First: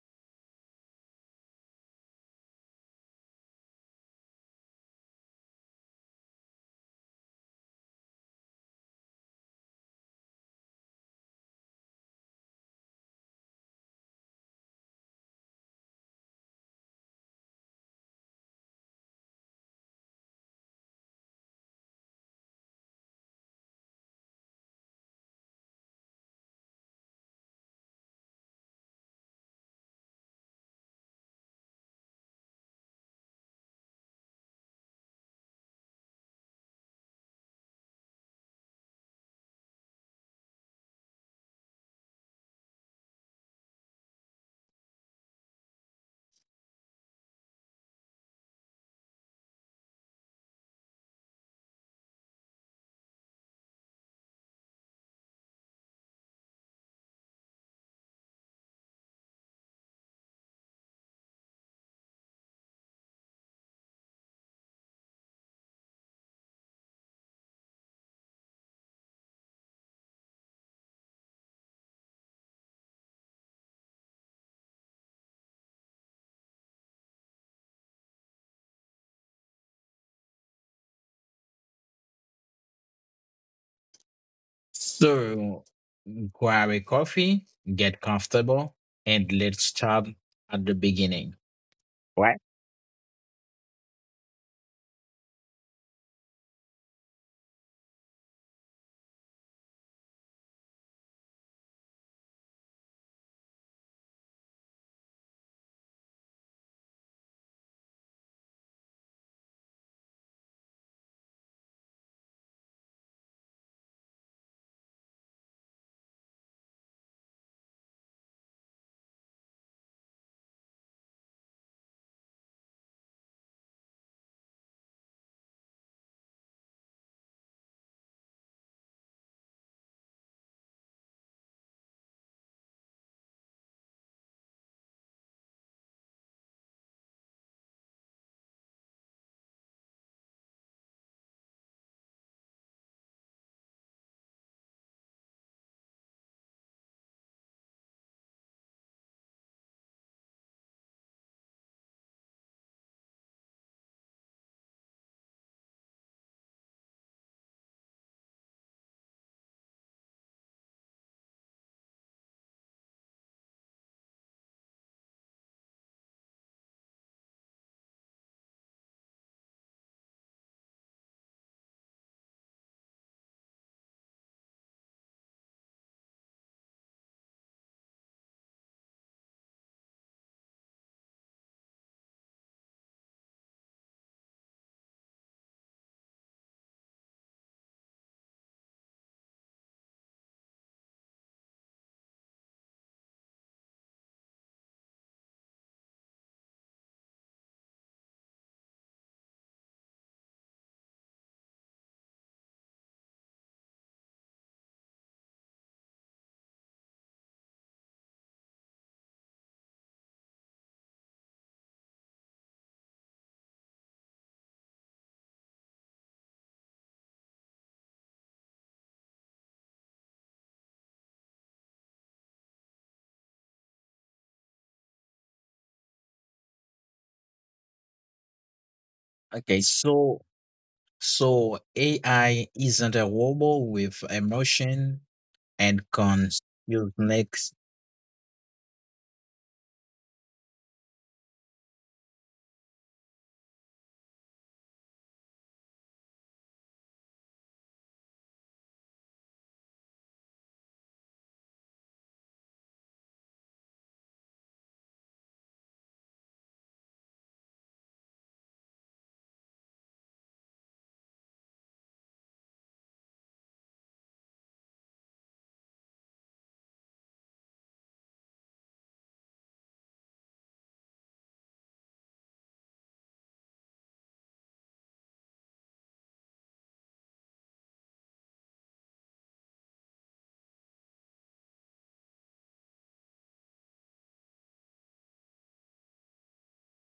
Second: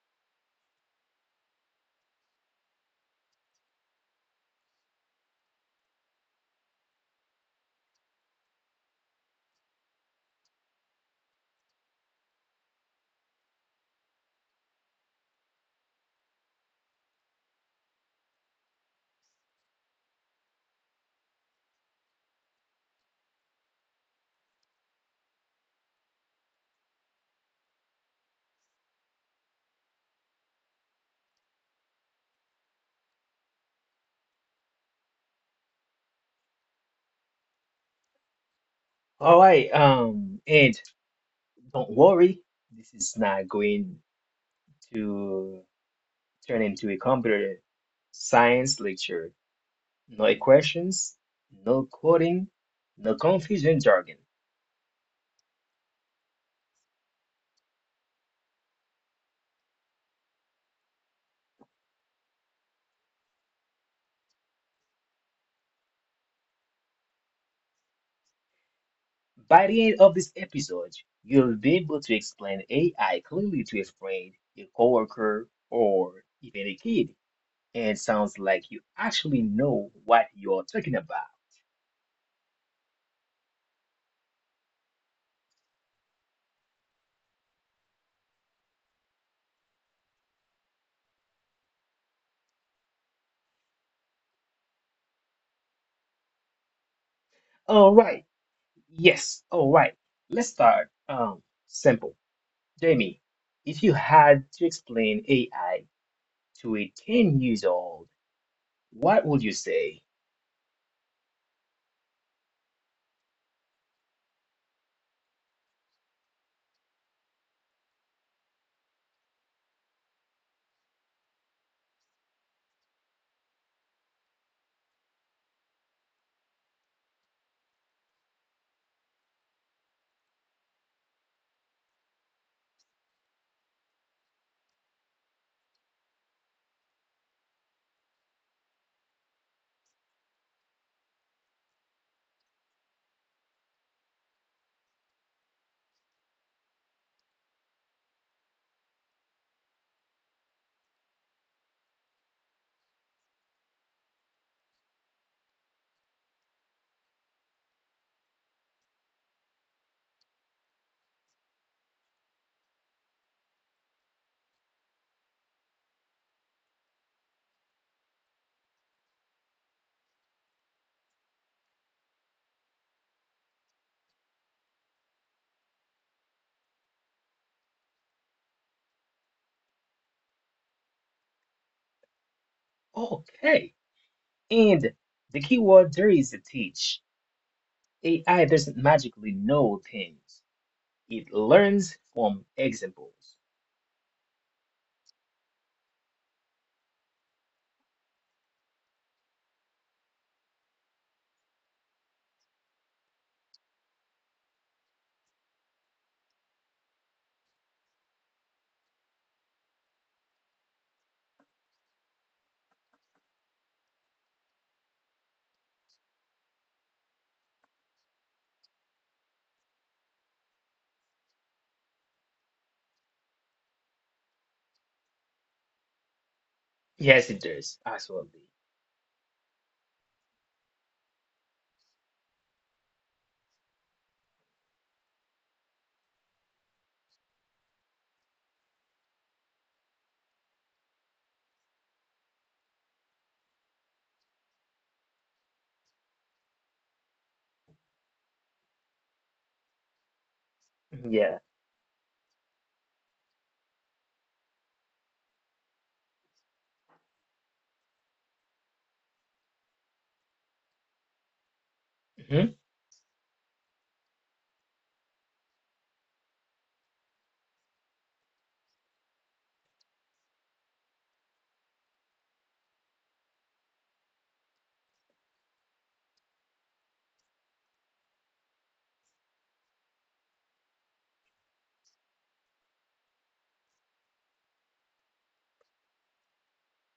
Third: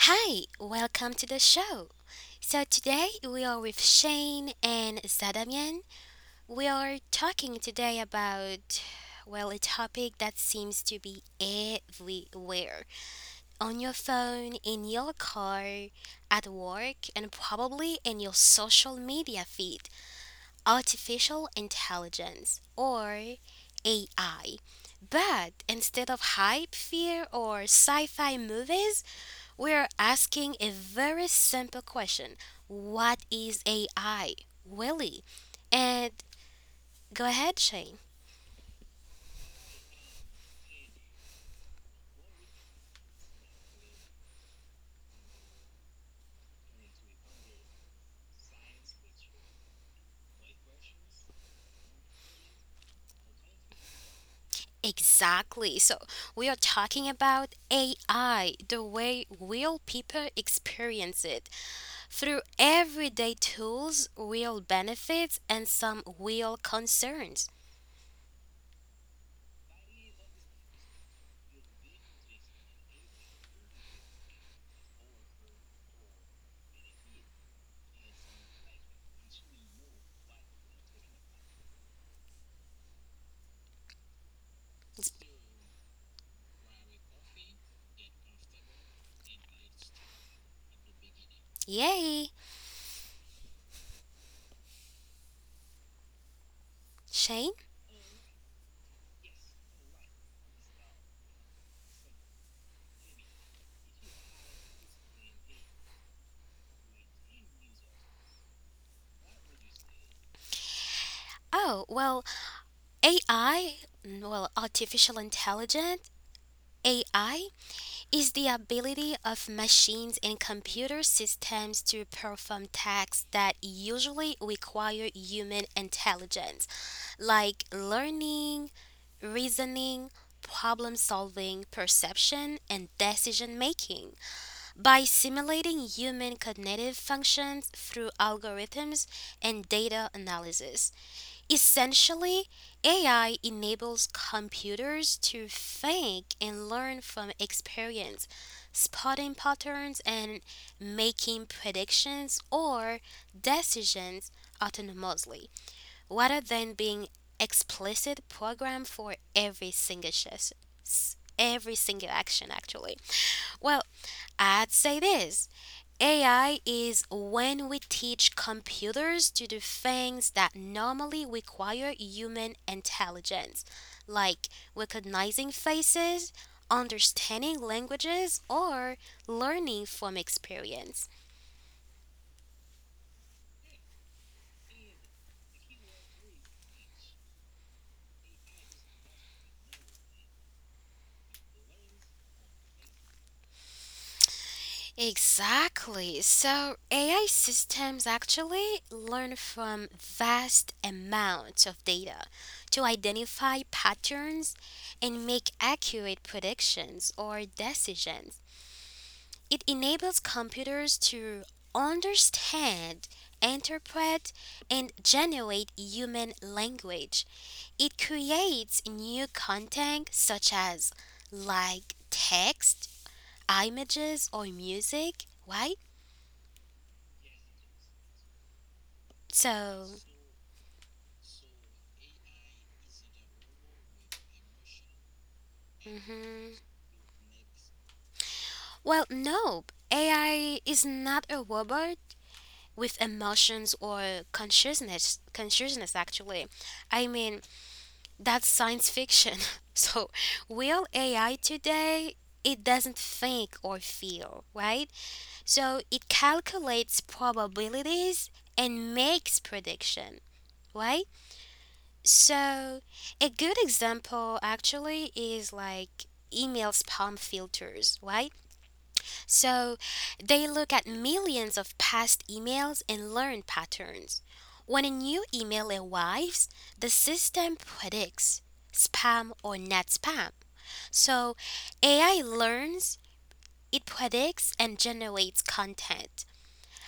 Hi, welcome to the show. So today we are with Shane and Zadamian. We are talking today about well a topic that seems to be everywhere. On your phone, in your car, at work, and probably in your social media feed. Artificial intelligence or AI. But instead of hype, fear, or sci fi movies, we are asking a very simple question. What is AI, Willie? And go ahead, Shane. All right, and don't worry, this is not going to turn into a computer science lecture. No equations, no coding, no confusing jargon. Exactly. So, we are talking about AI, the way real people experience it through everyday tools, real benefits, and some real concerns. By the end of this episode, you'll be able to explain AI clearly to a friend, a coworker, or even a kid, and it sounds like you actually know what you're talking about. So grab a coffee, get comfortable, and let's start at the beginning. Yay! Right? Shane? All right, yes, all right, let's start. Simple. Jamie, if you had to explain AI to a 10 years old, what would you say? Oh, well, AI, well, artificial intelligence, AI is the ability of machines and computer systems to perform tasks that usually require human intelligence, like learning, reasoning, problem solving, perception, and decision making. By simulating human cognitive functions through algorithms and data analysis, essentially, AI enables computers to think and learn from experience, spotting patterns and making predictions or decisions autonomously, rather than being explicit program for every single every single action actually. Well, I'd say this, AI is when we teach computers to do things that normally require human intelligence, like recognizing faces, understanding languages, or learning from experience. Okay. And the key word there is to teach. AI doesn't magically know things. It learns from examples. Exactly. So AI systems actually learn from vast amounts of data to identify patterns and make accurate predictions or decisions. It enables computers to understand, interpret, and generate human language. It creates new content such as like text, images, or music, right? Yes, it does. Absolutely. Okay, So, so so AI isn't a robot with emotion and consciousness. mhm. Well, no, AI is not a robot with emotions or consciousness. Consciousness, actually, I mean that's science fiction. So, real Yeah. AI today, it doesn't think or feel, right? So it calculates probabilities and makes prediction, right? Hmm. So, a good example actually is like email spam filters, right? So they look at millions of past emails and learn patterns. When a new email arrives, the system predicts spam or not spam. So AI learns, it predicts, and generates content.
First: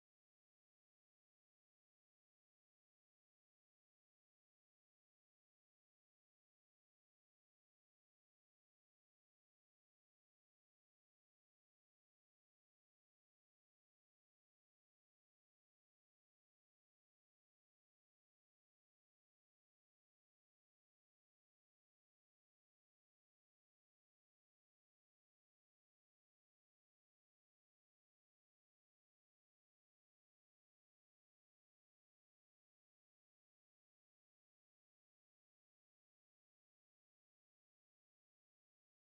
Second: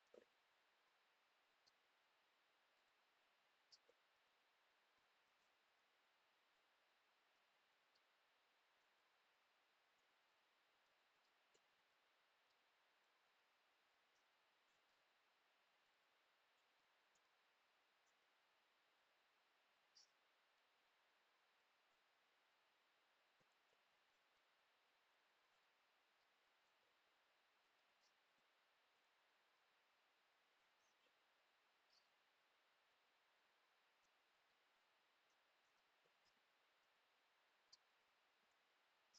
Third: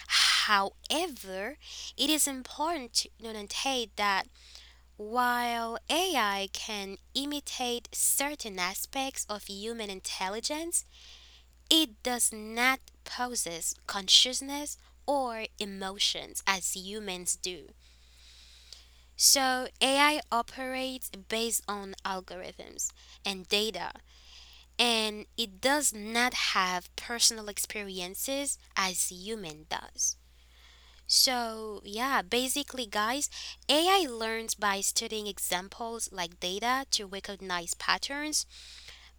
However, it is important to notate that while AI can imitate certain aspects of human intelligence, it does not possess consciousness or emotions as humans do. So AI operates based on algorithms and data, and it does not have personal experiences as human does. So, yeah, basically, guys, AI learns by studying examples like data to recognize patterns.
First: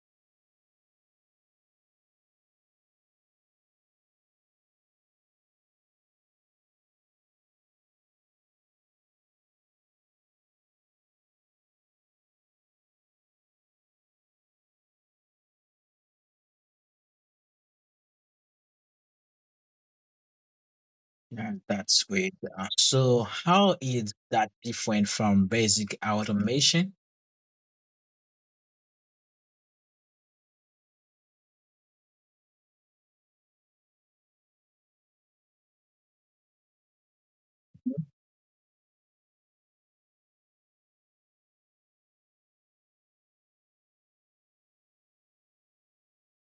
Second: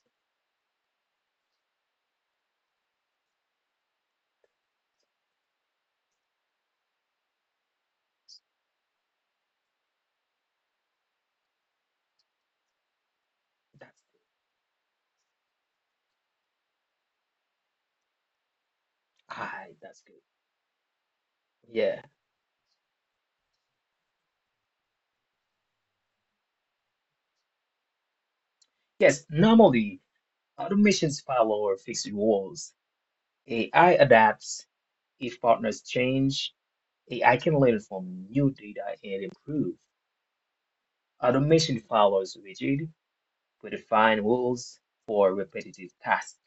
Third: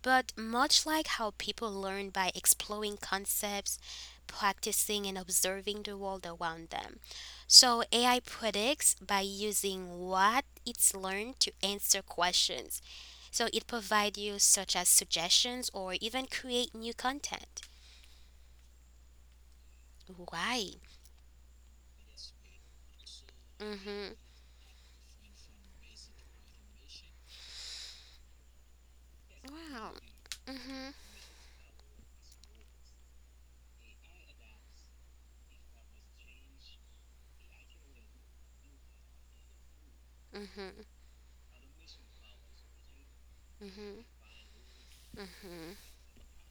But much like how people learn by exploring concepts, practicing, and observing the world around them. So AI predicts by using what it's learned to answer questions. So it That's provides good. you such as suggestions or even create new content. Ah, that's good. Why? Yeah, Yeah. that's great. So how Mm-hmm. is that different from basic automation? Yes, Wow. normally Mm-hmm. automations follow or fixed rules. AI adapts if partners change AI can learn from new data and improve. Mm-hmm. Automation follows rigid, predefined rules for Mm-hmm. repetitive tasks,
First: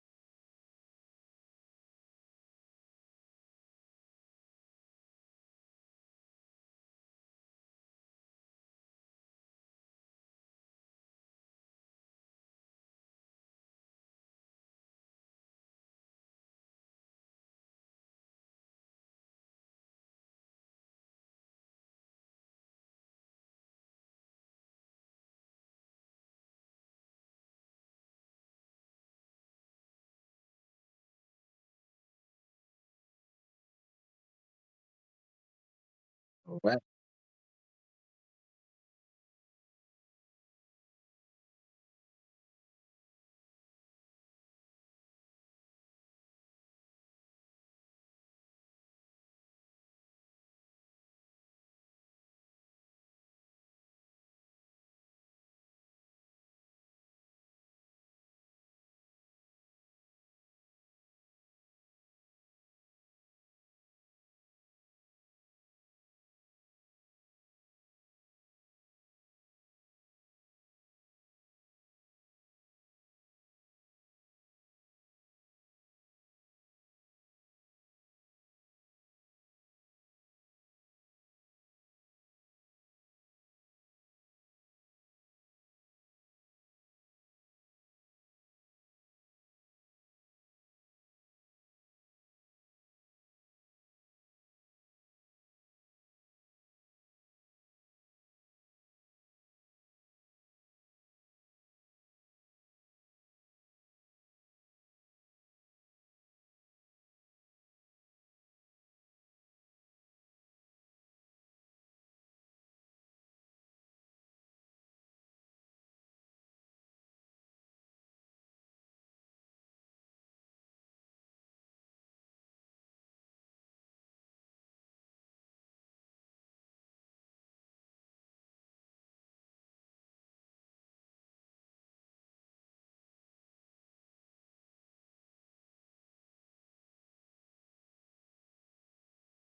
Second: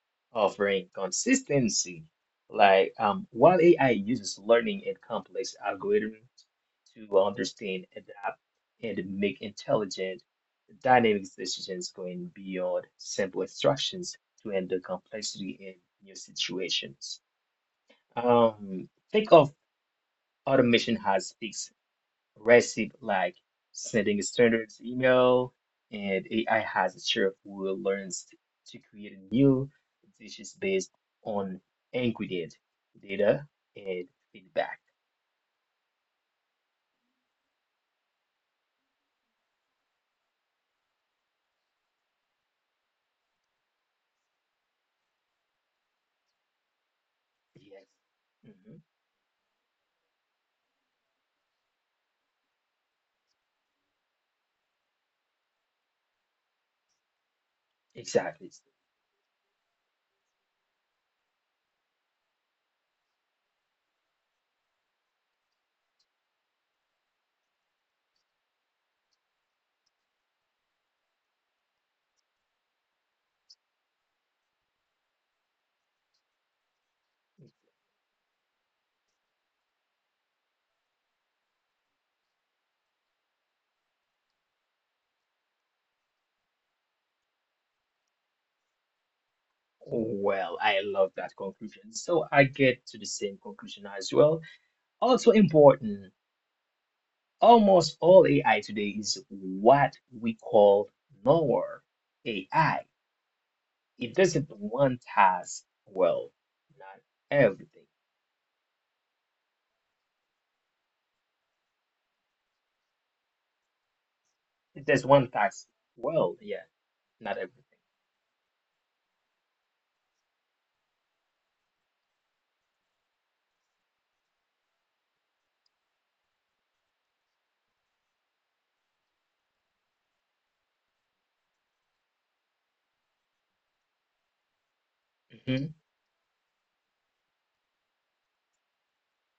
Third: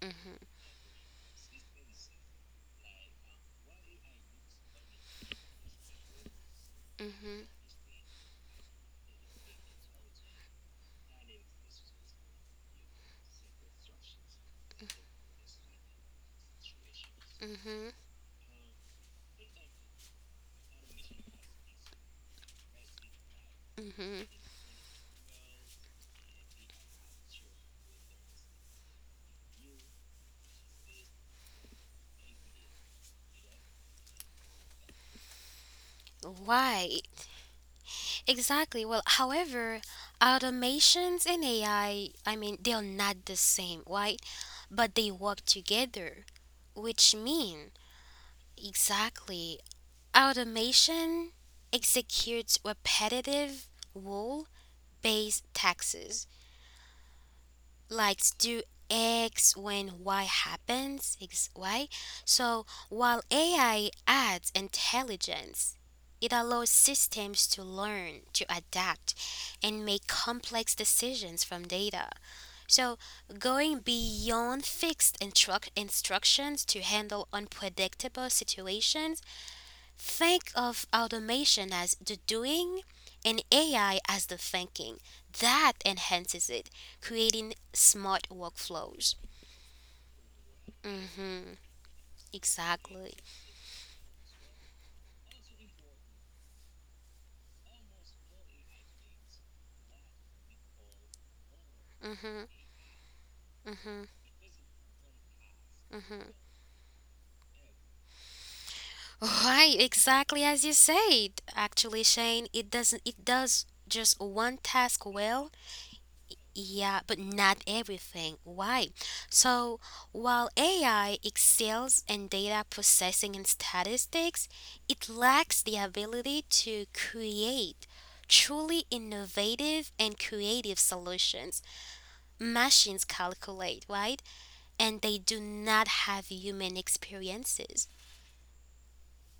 Mm-hmm. offering consistency. Like while AI uses learning and complex algorithms to Mm-hmm. understand, adapt, and make intelligent, dynamic decisions going beyond simple instructions to handle complexity in new situations. Mm-hmm. Think of automation has fixed recipe like sending Mm-hmm. standard email and AI has a chef who learns to create new dishes based on ingredient data and feedback. Well, Why? Exactly. Well, however, automations and AI, I mean, they're not the same, right? But they work together, which mean Yes. Hmm. exactly automation executes repetitive rule-based tasks like Exactly. do X when Y happens, why? So while AI adds intelligence, it allows systems to learn, to adapt, and make complex decisions from data. So going beyond fixed instructions to handle unpredictable situations. Think of automation as the doing and AI as the thinking. That enhances it, creating smart workflows. Well, I love that Mm-hmm. conclusion. So I get to the Exactly. same conclusion as well. Also important, almost all AI today is what we call nowhere Mm-hmm. AI. Mm-hmm. It doesn't one task Mm-hmm. well, not everything. Right, exactly as you said. Actually, Shane, it doesn't it does just one It task does one well. task well, yeah, Yeah, but not not everything. everything. Why? So, while AI excels in data processing and statistics, it lacks the ability to create truly innovative and creative solutions. Machines calculate, right? And they do Hmm. not have human experiences.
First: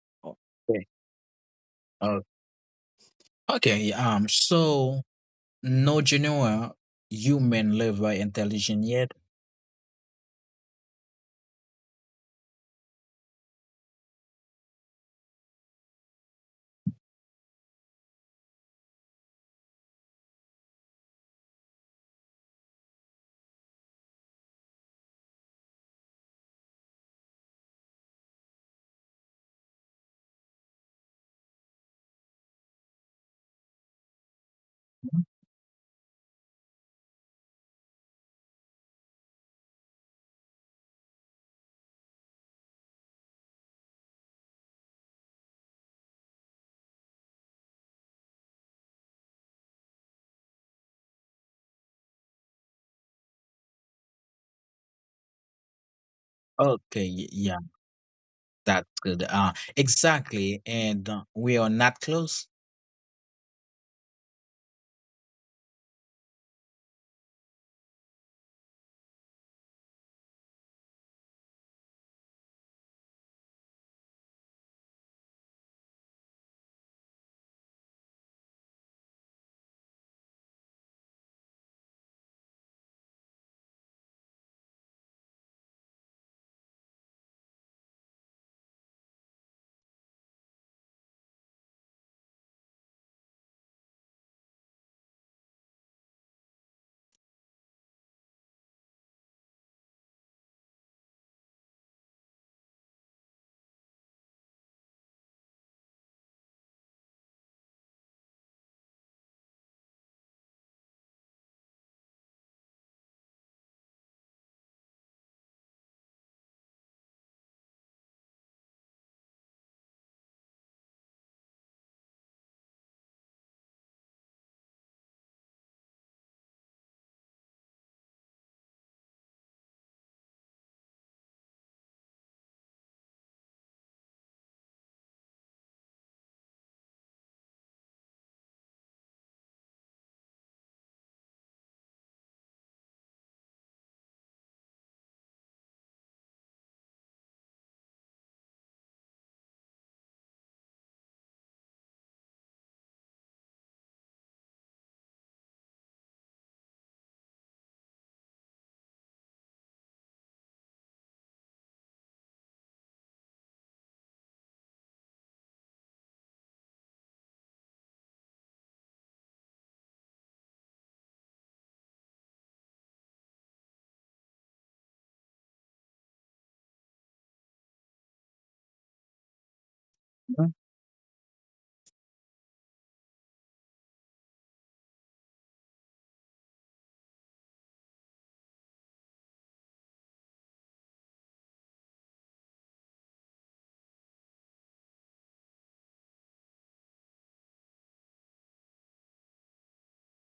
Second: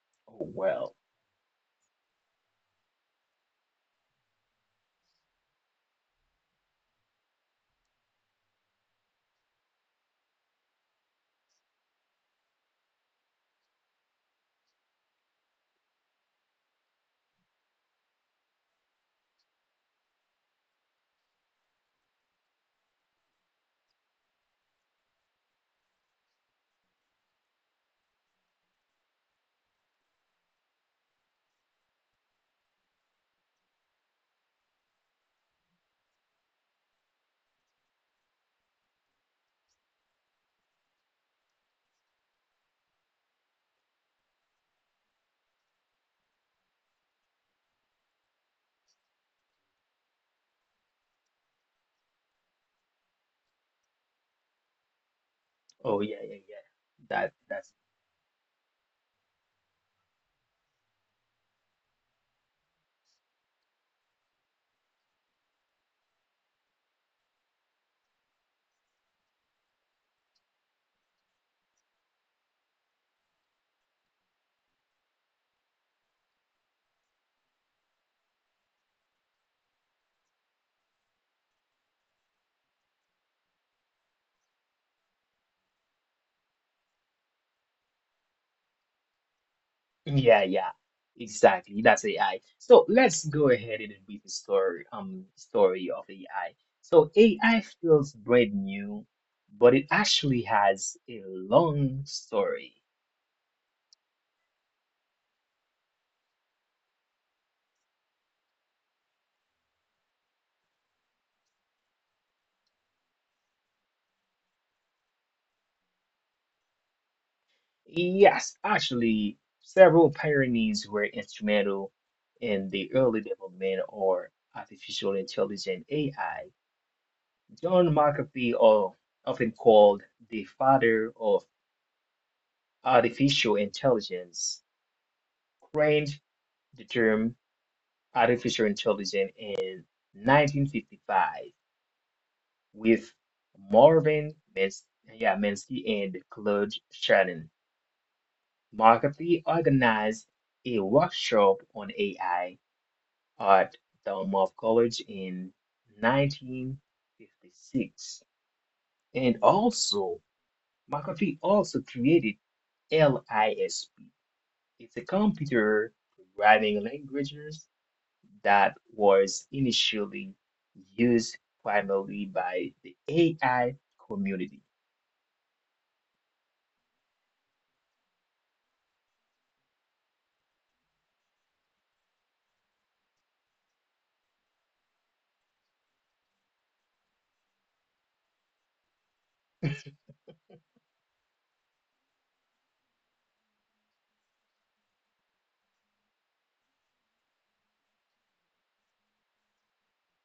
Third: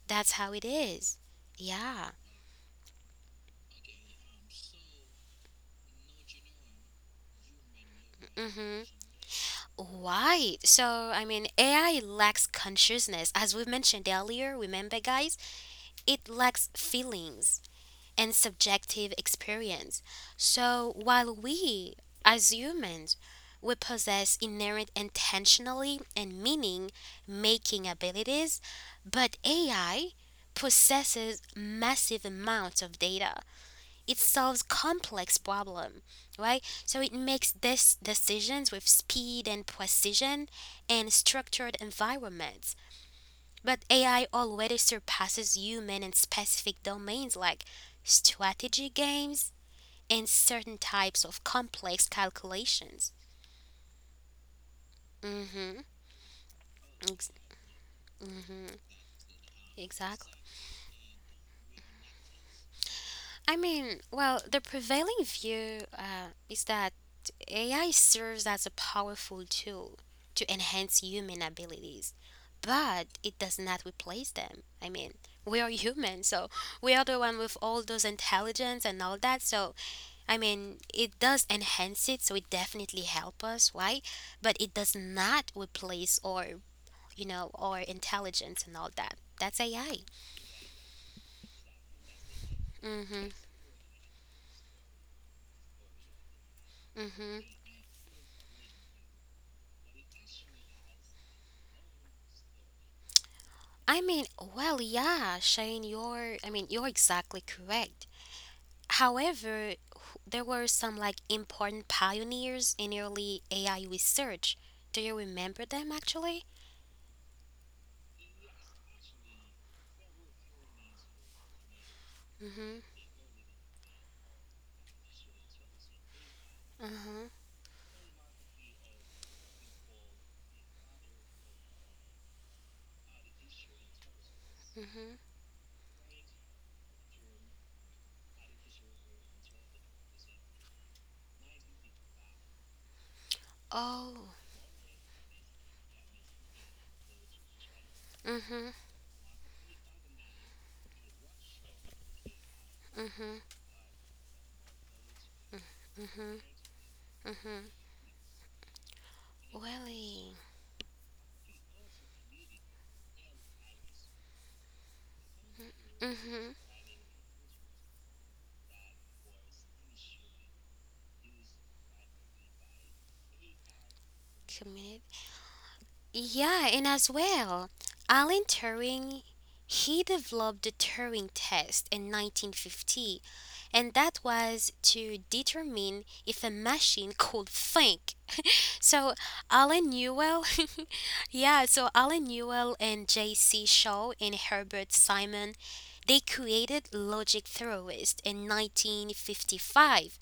That's Oh how it okay. well. is. Yeah. uh, okay. So no general human level Mm-hmm. intelligence yet. Right. So, I mean, AI lacks consciousness. As we mentioned earlier, remember, guys? It lacks feelings and subjective experience. So while we, as humans, we possess inherent intentionally and meaning making abilities, but AI possesses massive amounts of data. It solves complex problem, right? So it makes this decisions with speed and precision and structured environments. But AI already surpasses human in specific domains like strategy games and certain types of complex calculations. Mm-hmm. Oh yeah, yeah, yeah. Okay. Ex- That Yeah. that's That's mm, good. Exactly. Exactly. And we are not close. I mean, well, the prevailing view is that AI serves as a powerful tool to enhance human abilities, but it does not replace them. I mean, we are human, so we are the one with all those intelligence and all that. So I mean, it does enhance it, so it definitely help us, right? But it does not replace or or intelligence and all that. That's AI. yeah, yeah. Exactly. That's AI. So let's Mhm. go ahead and read the story of AI. So Mhm. AI feels brand new, but it actually has a long story. I mean, well, yeah, Shane, you're. I mean, you're exactly correct. However, there were some like important pioneers in early AI research. Do you remember them actually? Yes, actually, several pioneers were instrumental in Mhm. the early development of artificial intelligence AI. Mhm. John McAfee, or often called the father of artificial intelligence, Mhm. coined the term artificial intelligence in 1955 with Marvin Oh. Minsky and Claude Shannon. Mhm. McAfee organized a workshop on AI Mhm. at Dartmouth College in Mhm. Mhm. 1956. And also, Really? McAfee also created LISP. It's a computer Mm-hmm. programming language that was initially used primarily by the AI community. Community. Yeah, and as well, Alan Turing, he developed the Turing test in 1950, and that was to determine if a machine could think. So Alan Newell, yeah, so Alan Newell and J.C. Shaw and Herbert Simon, they created logic theorists in 1955,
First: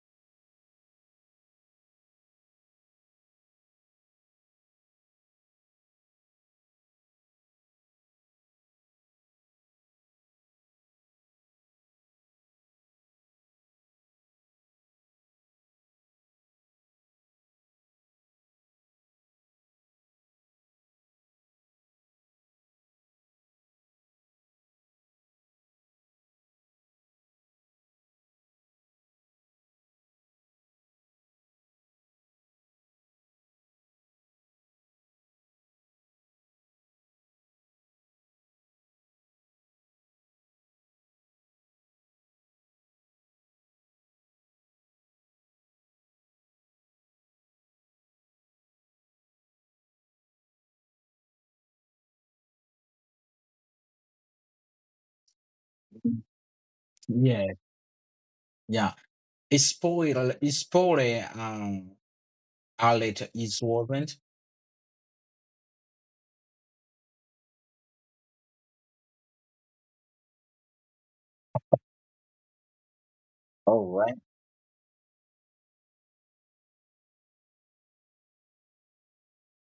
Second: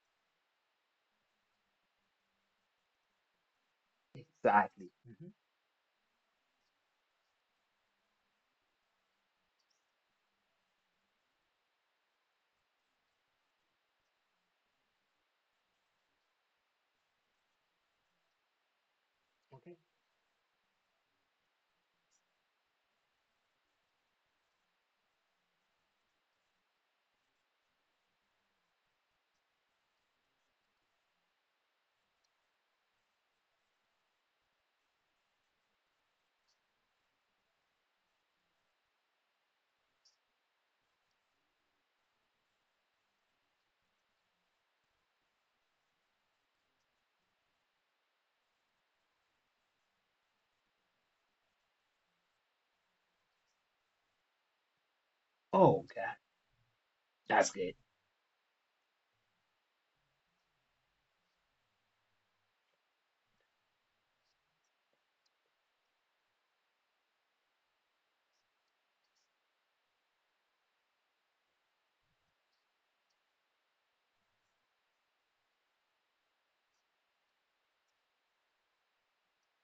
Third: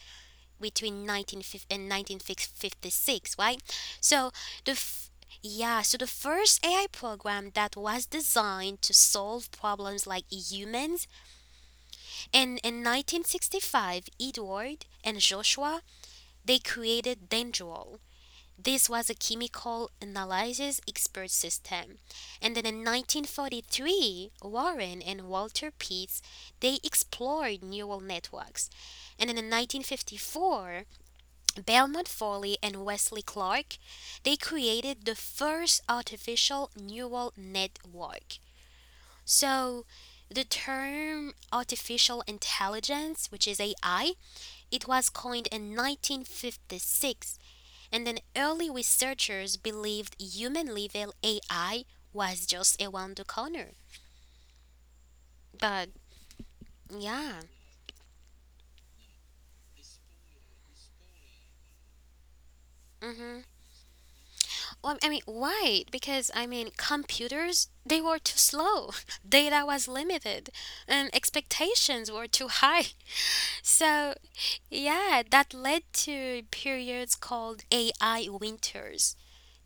between 1950 and 1956, right? So the Exactly. f- Hmm. yeah, so the first AI program that was designed to solve problems like humans, and in 1965, Edward and Joshua they created Dendrol. This was a Okay. chemical analysis expert system. And then in 1943, Warren and Walter Pitts they explored neural networks. And then in 1954, Belmont Foley and Wesley Clark, they created the first artificial neural network. So, the term artificial intelligence, which is AI, it was coined in 1956, and then early researchers believed human level AI was just around the corner. Oh But God, Mhm. yeah. Yeah, that's good. yeah. It's spoil, outlet Mhm. is relevant. Well, I mean, why? Because I mean, computers they were too slow, data was limited, and expectations were too high. All So right. yeah, that led to periods called AI winters.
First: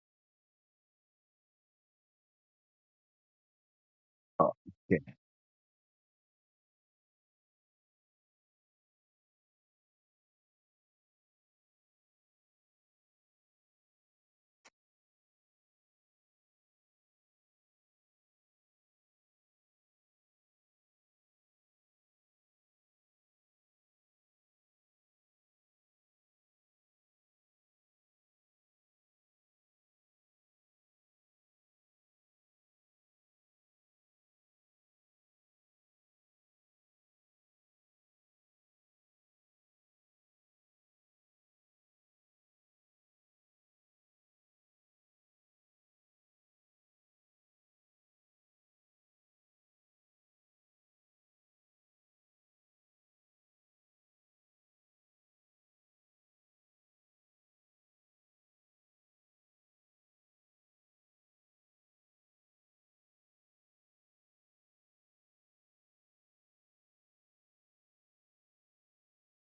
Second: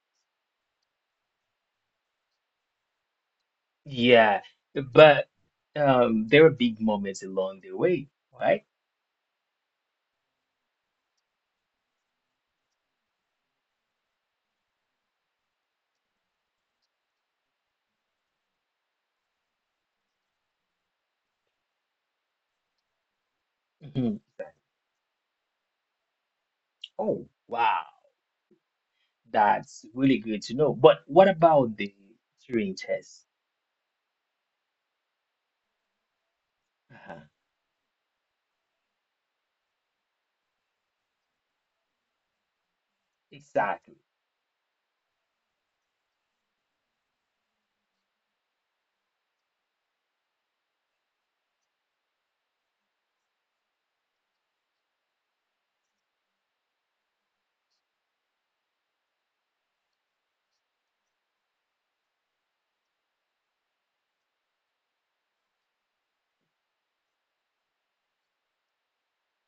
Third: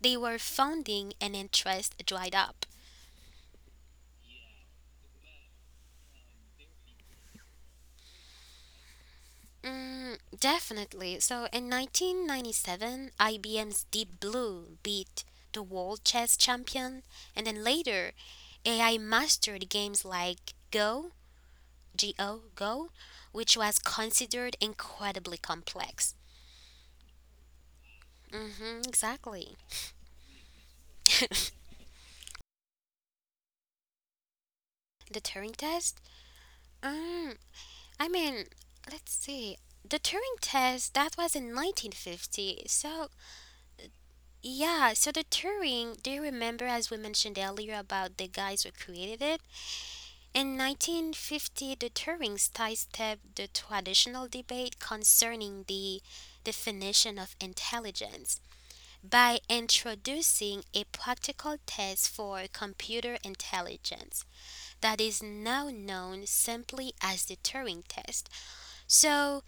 They were funding and interest dried up. Yeah, Oh, okay. but there were big moments along the way, right? Mm, definitely. So in 1997, IBM's Deep Blue beat the world chess champion, and then later, AI mastered games like Go, which was considered incredibly complex. Oh, wow. Exactly. That's really good to know. But what about the Turing test? The Turing test? Uh-huh. Um, I mean, let's see. The Turing test, that was in 1950. So, Exactly. yeah, so the Turing, do you remember as we mentioned earlier about the guys who created it? In 1950, the Turing sidestepped the traditional debate concerning the definition of intelligence by introducing a practical test for computer intelligence that is now known simply as the Turing test. So,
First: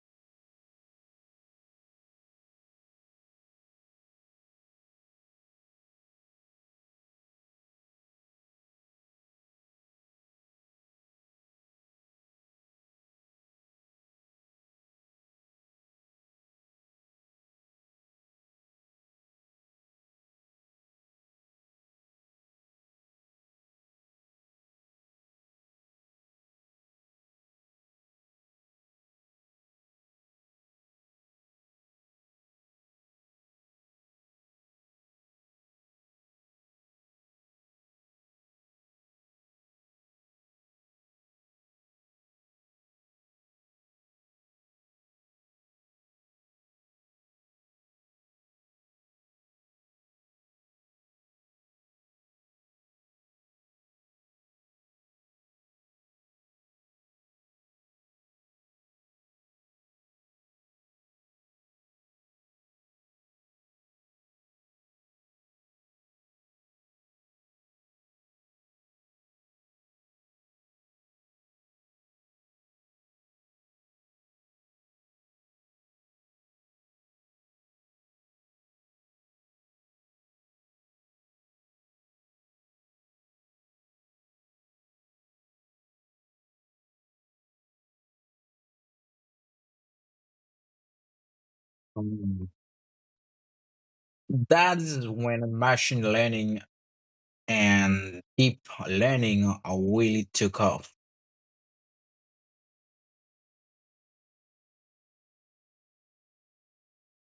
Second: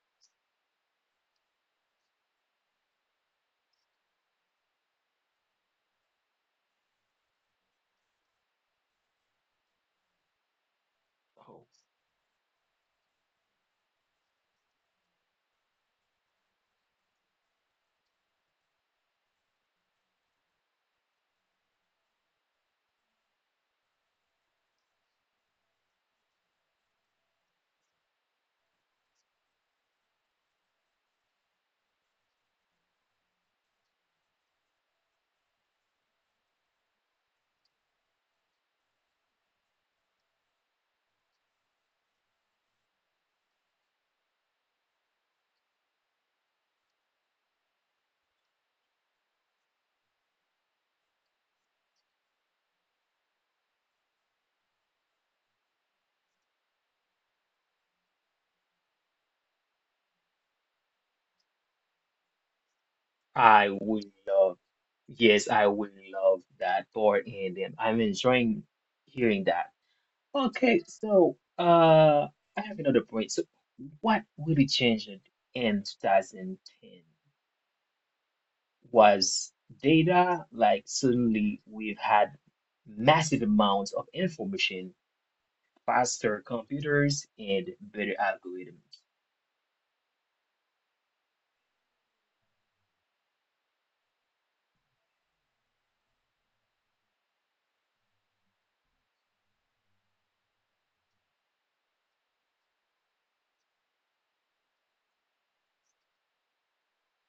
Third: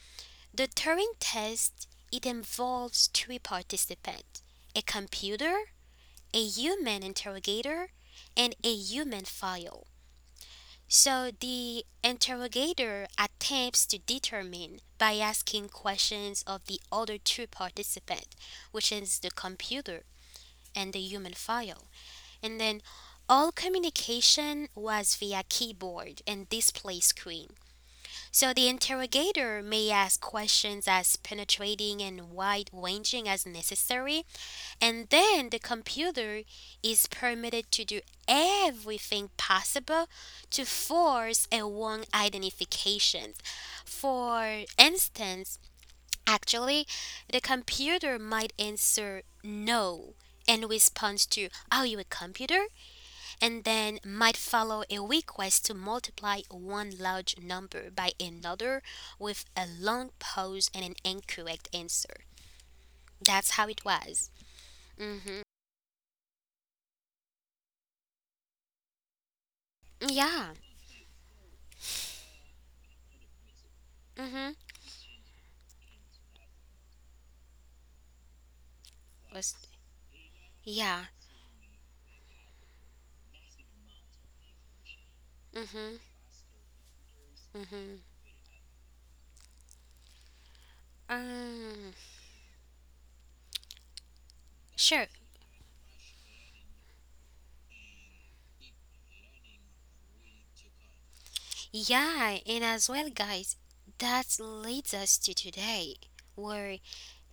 the Turing test it involves three participants: a computer, a human interrogator, and a human file. So Oh, the interrogator attempts to determine by asking questions of the other two participants, which is the computer and the human file. And then all communication was via keyboard and display screen. So the interrogator may ask questions as penetrating and wide ranging as necessary, and then the computer is permitted to do everything possible to force a wrong identification. For instance, actually, the computer might answer no and responds to, "Are you a computer?" and then might follow a request to multiply one large number by another with a long pause and an incorrect answer. That's how I it would was. love, Mm-hmm. yes, I would love that part, and I'm enjoying hearing that. Yeah. Okay, so I have another point. So, what Mm-hmm. really changed in 2010 Was was data. Like Yeah. suddenly, we've had massive amounts of information Mm-hmm. faster computers and Mm-hmm. better algorithms. Um, Mm. That sure. is when machine learning and deep learning are really took off. Yeah, and as well, guys, that leads us to today, where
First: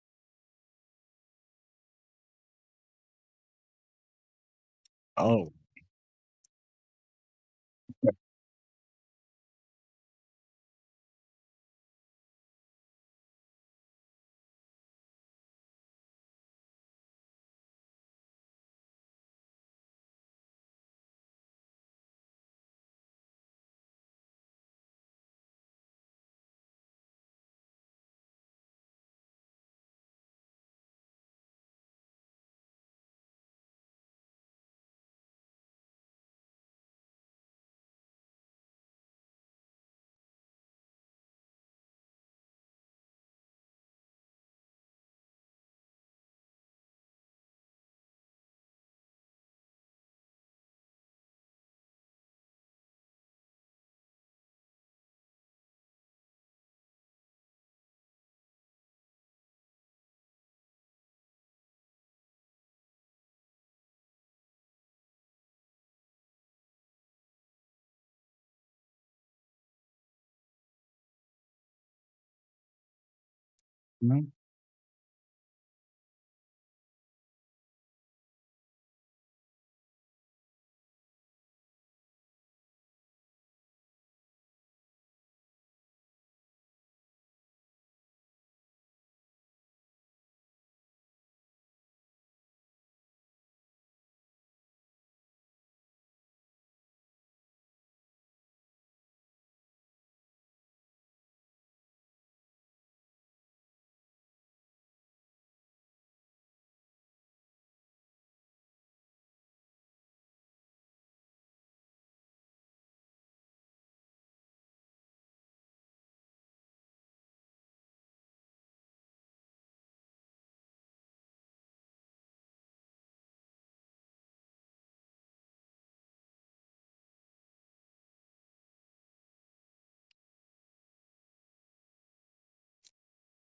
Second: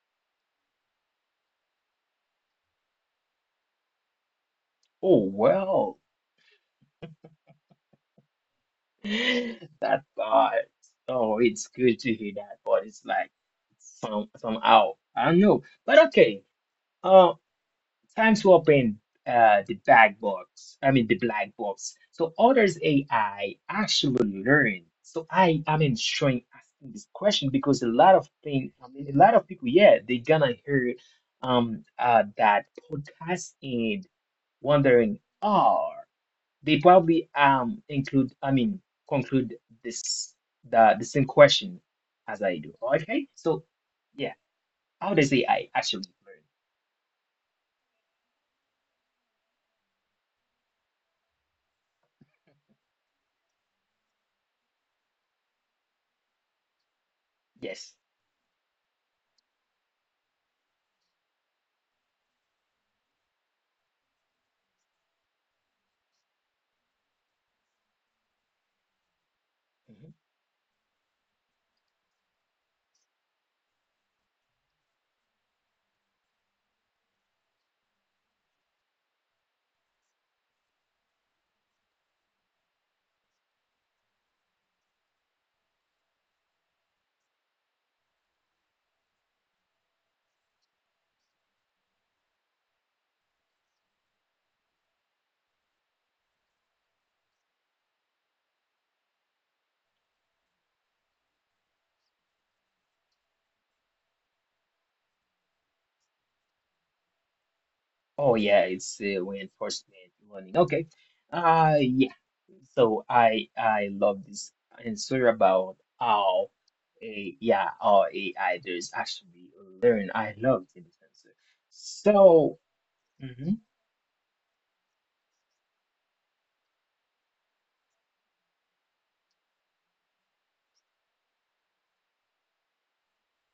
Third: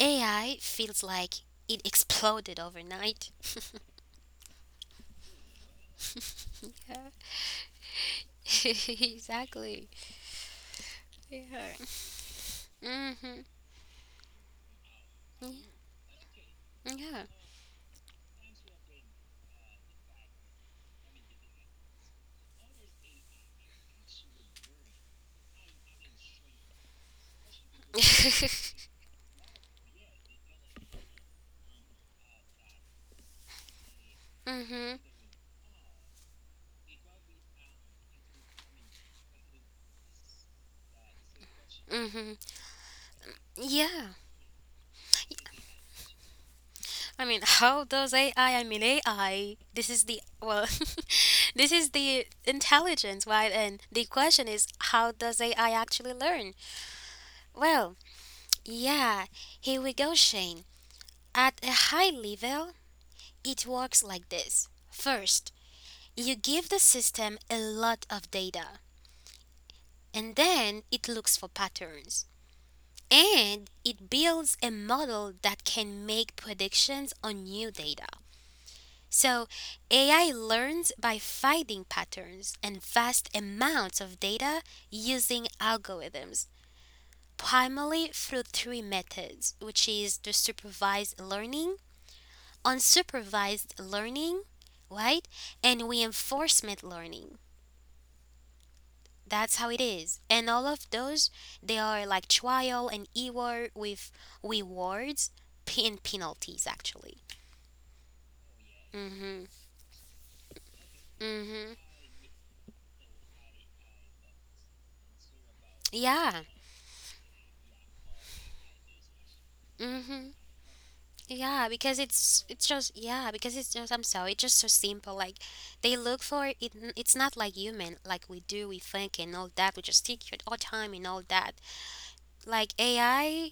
AI feels like it exploded overnight. Oh, Oh, well, Yeah. Exactly. that part. Oh, it's Yeah. good to hear that, but it's like Mm-hmm. somehow. I don't know. But okay. Yeah. Uh, Time to open the black box. I mean the black box. So others AI actually learn. So I am enjoying asking this question because a lot of things. I mean a lot of people, yeah, they are gonna hear that podcast and Mhm. wondering, or they probably conclude this the same question Mhm. as I do. Okay, so Yeah. yeah, how does AI actually learn? I mean, how does AI? I mean, AI. This is the well. This is the intelligence, right? And the question is, how does AI actually learn? Yes. Well, yeah. Here we go, Shane. At a high level, it works like this. First, you give the system a lot of data, Mhm. and then it looks for patterns. And it mm, builds a model that can make predictions on new data. So, AI learns by finding patterns and vast amounts of data using algorithms, primarily through 3 methods, which is the supervised learning, unsupervised learning, right? And reinforcement learning. That's how it is. And all of those, they are like trial and error with rewards and penalties, actually. Oh yeah, it's Mm hmm. reinforcement learning. Okay. Mm hmm. Yeah. So I love this answer about Yeah. how a yeah how AI does actually learn. I Mm-hmm. love this answer. Yeah, because it's So it's just yeah, mhm, because it's just I'm sorry, it's just so simple. Like they look for it. It's not like human, like we do, we think and all that. We just take it all time and all that. Like AI,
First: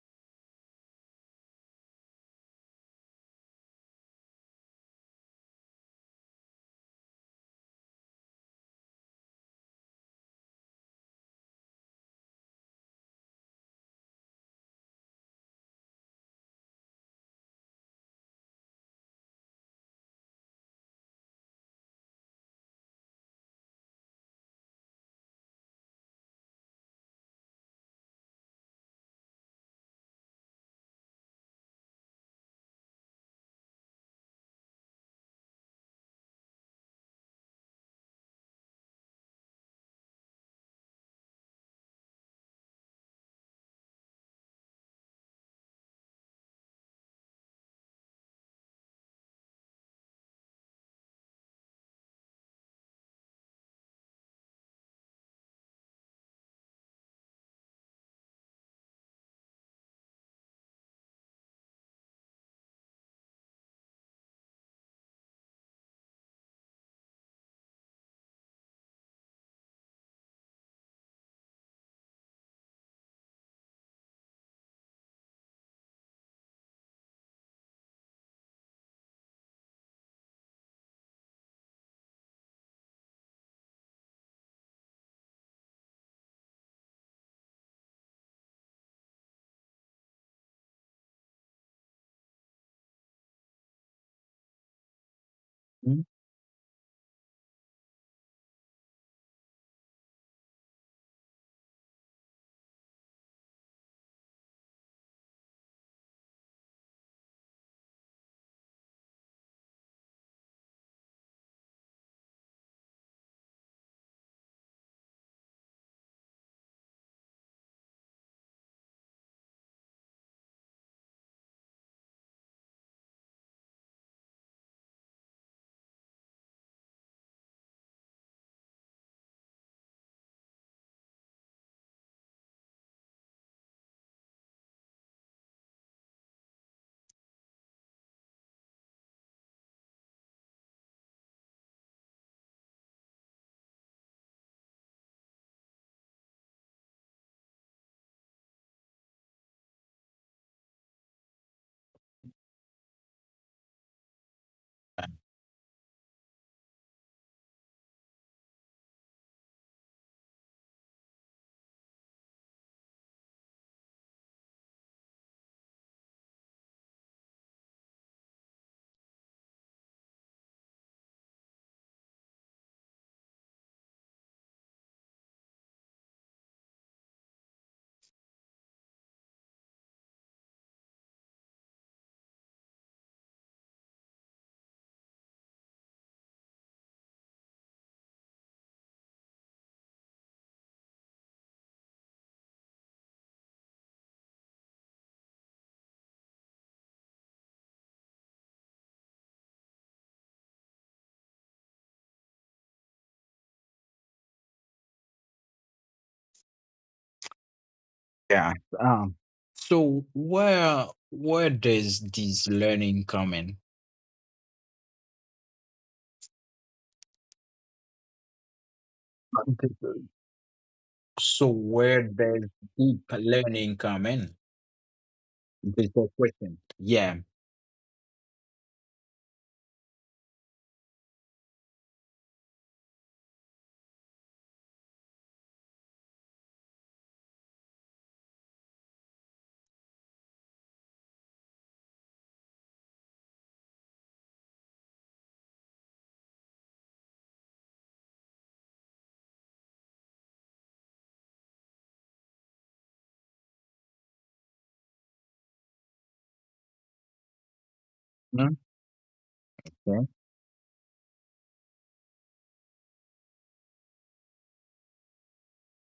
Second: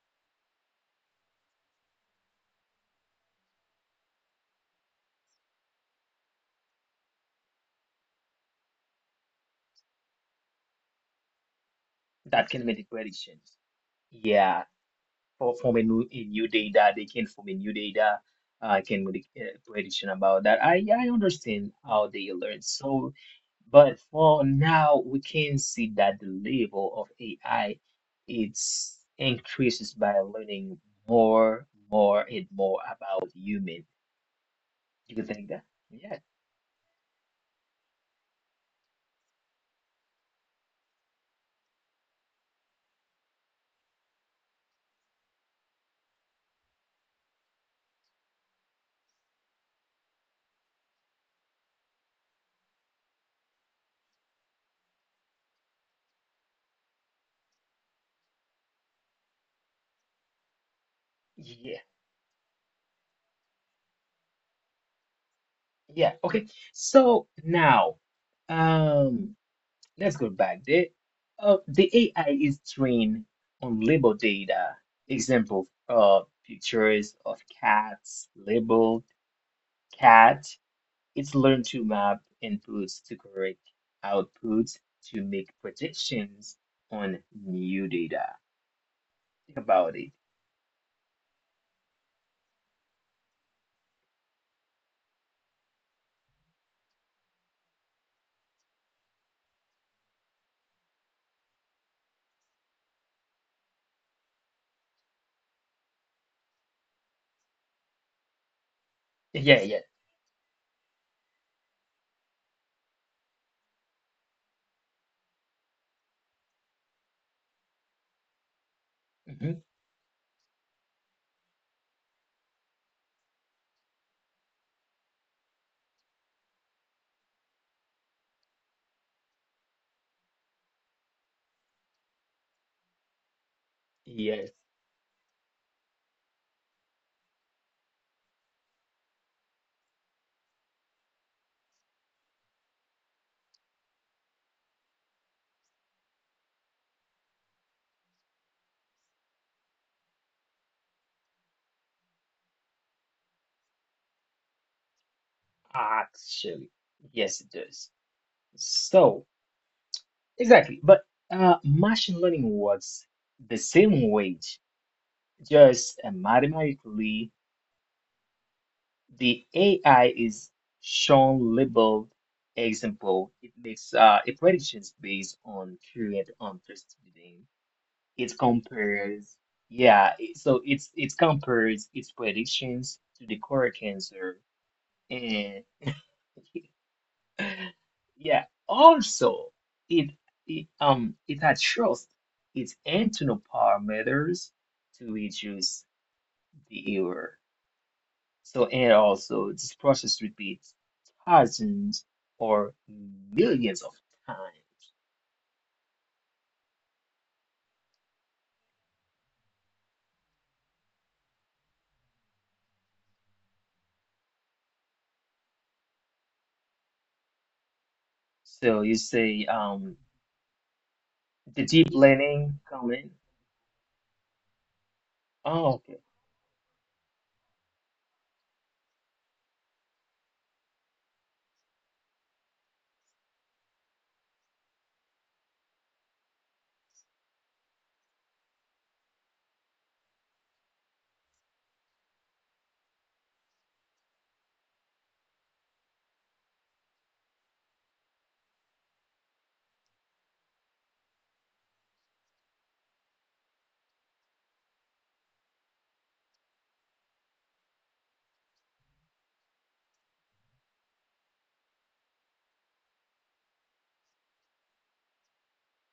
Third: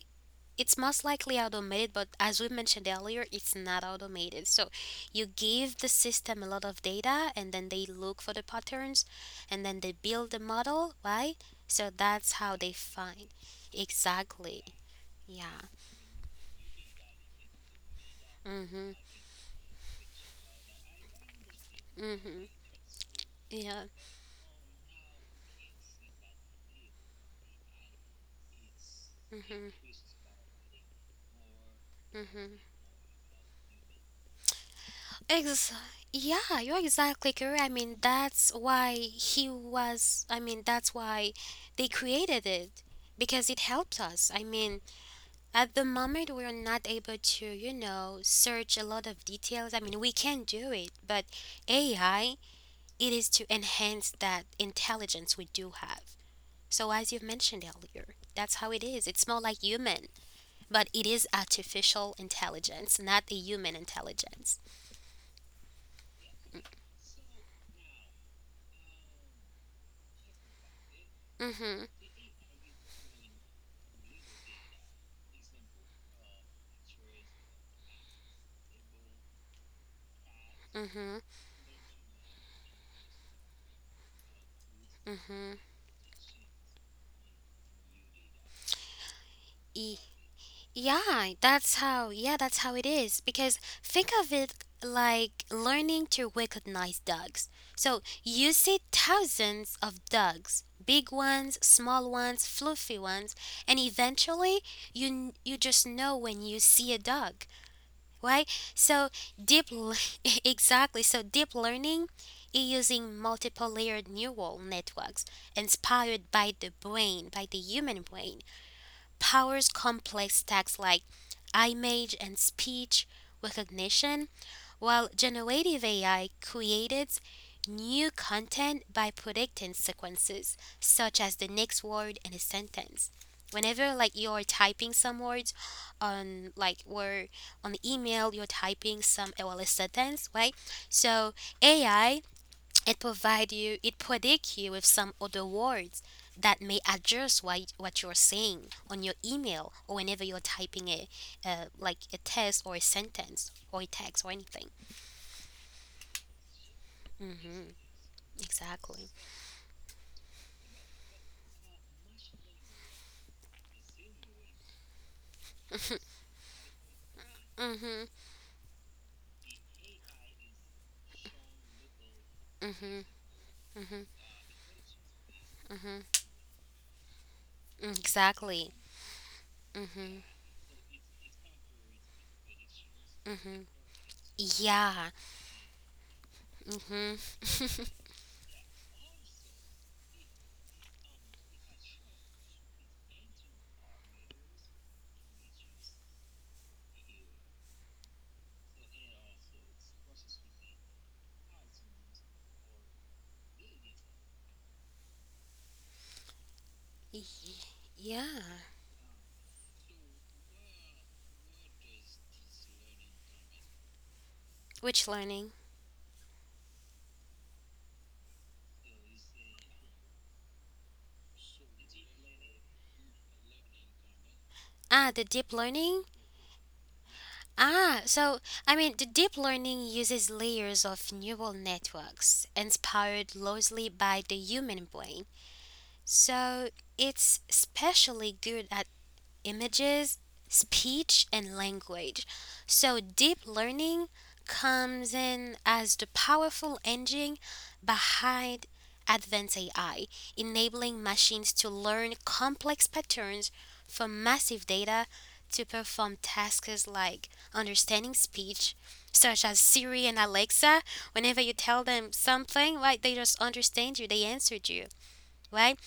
it's most likely automated, but as we mentioned earlier, it's not automated. So you give the system a lot of data, and then they look for the patterns, and then they build the model, right? So that's that how can they make the find. predictions. Yeah. Exactly. For Yeah. forming a new data. They can form a new data. I Mhm. can make a prediction about that. I understand how they Mhm. learn. So, Yeah. but for now, we can see that the level of AI it's Mm-hmm. increases by learning more and Mm-hmm. more about human. You can think that? Ex- Yeah, yeah, you're exactly correct. I mean, that's why he was, I mean, that's why they created it because it helps us. I mean, at the moment, we're not able to, search a lot of details. I mean, we can do it, but AI, it is to enhance that intelligence we do have. So, as you've mentioned earlier, that's how it is. It's more like human, but it is yeah, artificial intelligence, not a human intelligence. yeah. Okay. So now, um. Let's go back there. Mm-hmm. The AI is trained on label data. Example, pictures of cats, labeled cat. Mm-hmm. It's learned to map inputs to correct outputs to make Mhm. predictions on new data. Think about E- it. Yeah, that's how. Yeah, that's how it is. Because think of it like mm. learning to recognize dogs. So you see thousands of dogs, big ones, small ones, fluffy ones, and eventually you just know when you see a dog, right? So Yeah, deep, yeah. l- exactly. So deep learning is using multiple layered neural networks inspired by the human brain. Hmm. Powers complex tasks like image and speech recognition, while generative AI created new content by predicting sequences, such as the next word in a sentence. Whenever like you're Yes, typing some words on like or on the email you're typing some well a sentence, right? So AI, it predict you with some other words that may adjust what you're saying on your email or whenever you're typing like a text or a sentence or a text or anything. actually. Yes, it Mm-hmm, does. exactly. So, exactly. But machine learning works the same way. Just mathematically, Mm-hmm, the AI is shown labeled mm-hmm, example. It makes mm-hmm, a predictions based on current mm-hmm, understanding. It exactly. compares, yeah, Mm-hmm, it compares its predictions to the mm-hmm. correct answer. Yeah. And Mm-hmm. yeah, also it, it adjusts its internal parameters to reduce the error. So, and also, this process repeats thousands or millions of times. yeah. Yeah. um, So where does this learning come in? Which learning? So you say, So the deep where does learning comment. deep learning come in? Ah, the deep Oh, This is okay. the learning? question. Yeah. Ah, so the deep learning uses layers of neural networks inspired largely by the human brain. So it's especially good at images, speech, and language. So, deep learning comes in as the powerful engine behind advanced AI, enabling machines to learn complex patterns from massive data to perform tasks like understanding Mhm. speech, such as Yeah. Siri and Alexa. Whenever you tell them something, right, they just understand you, they answered you, right?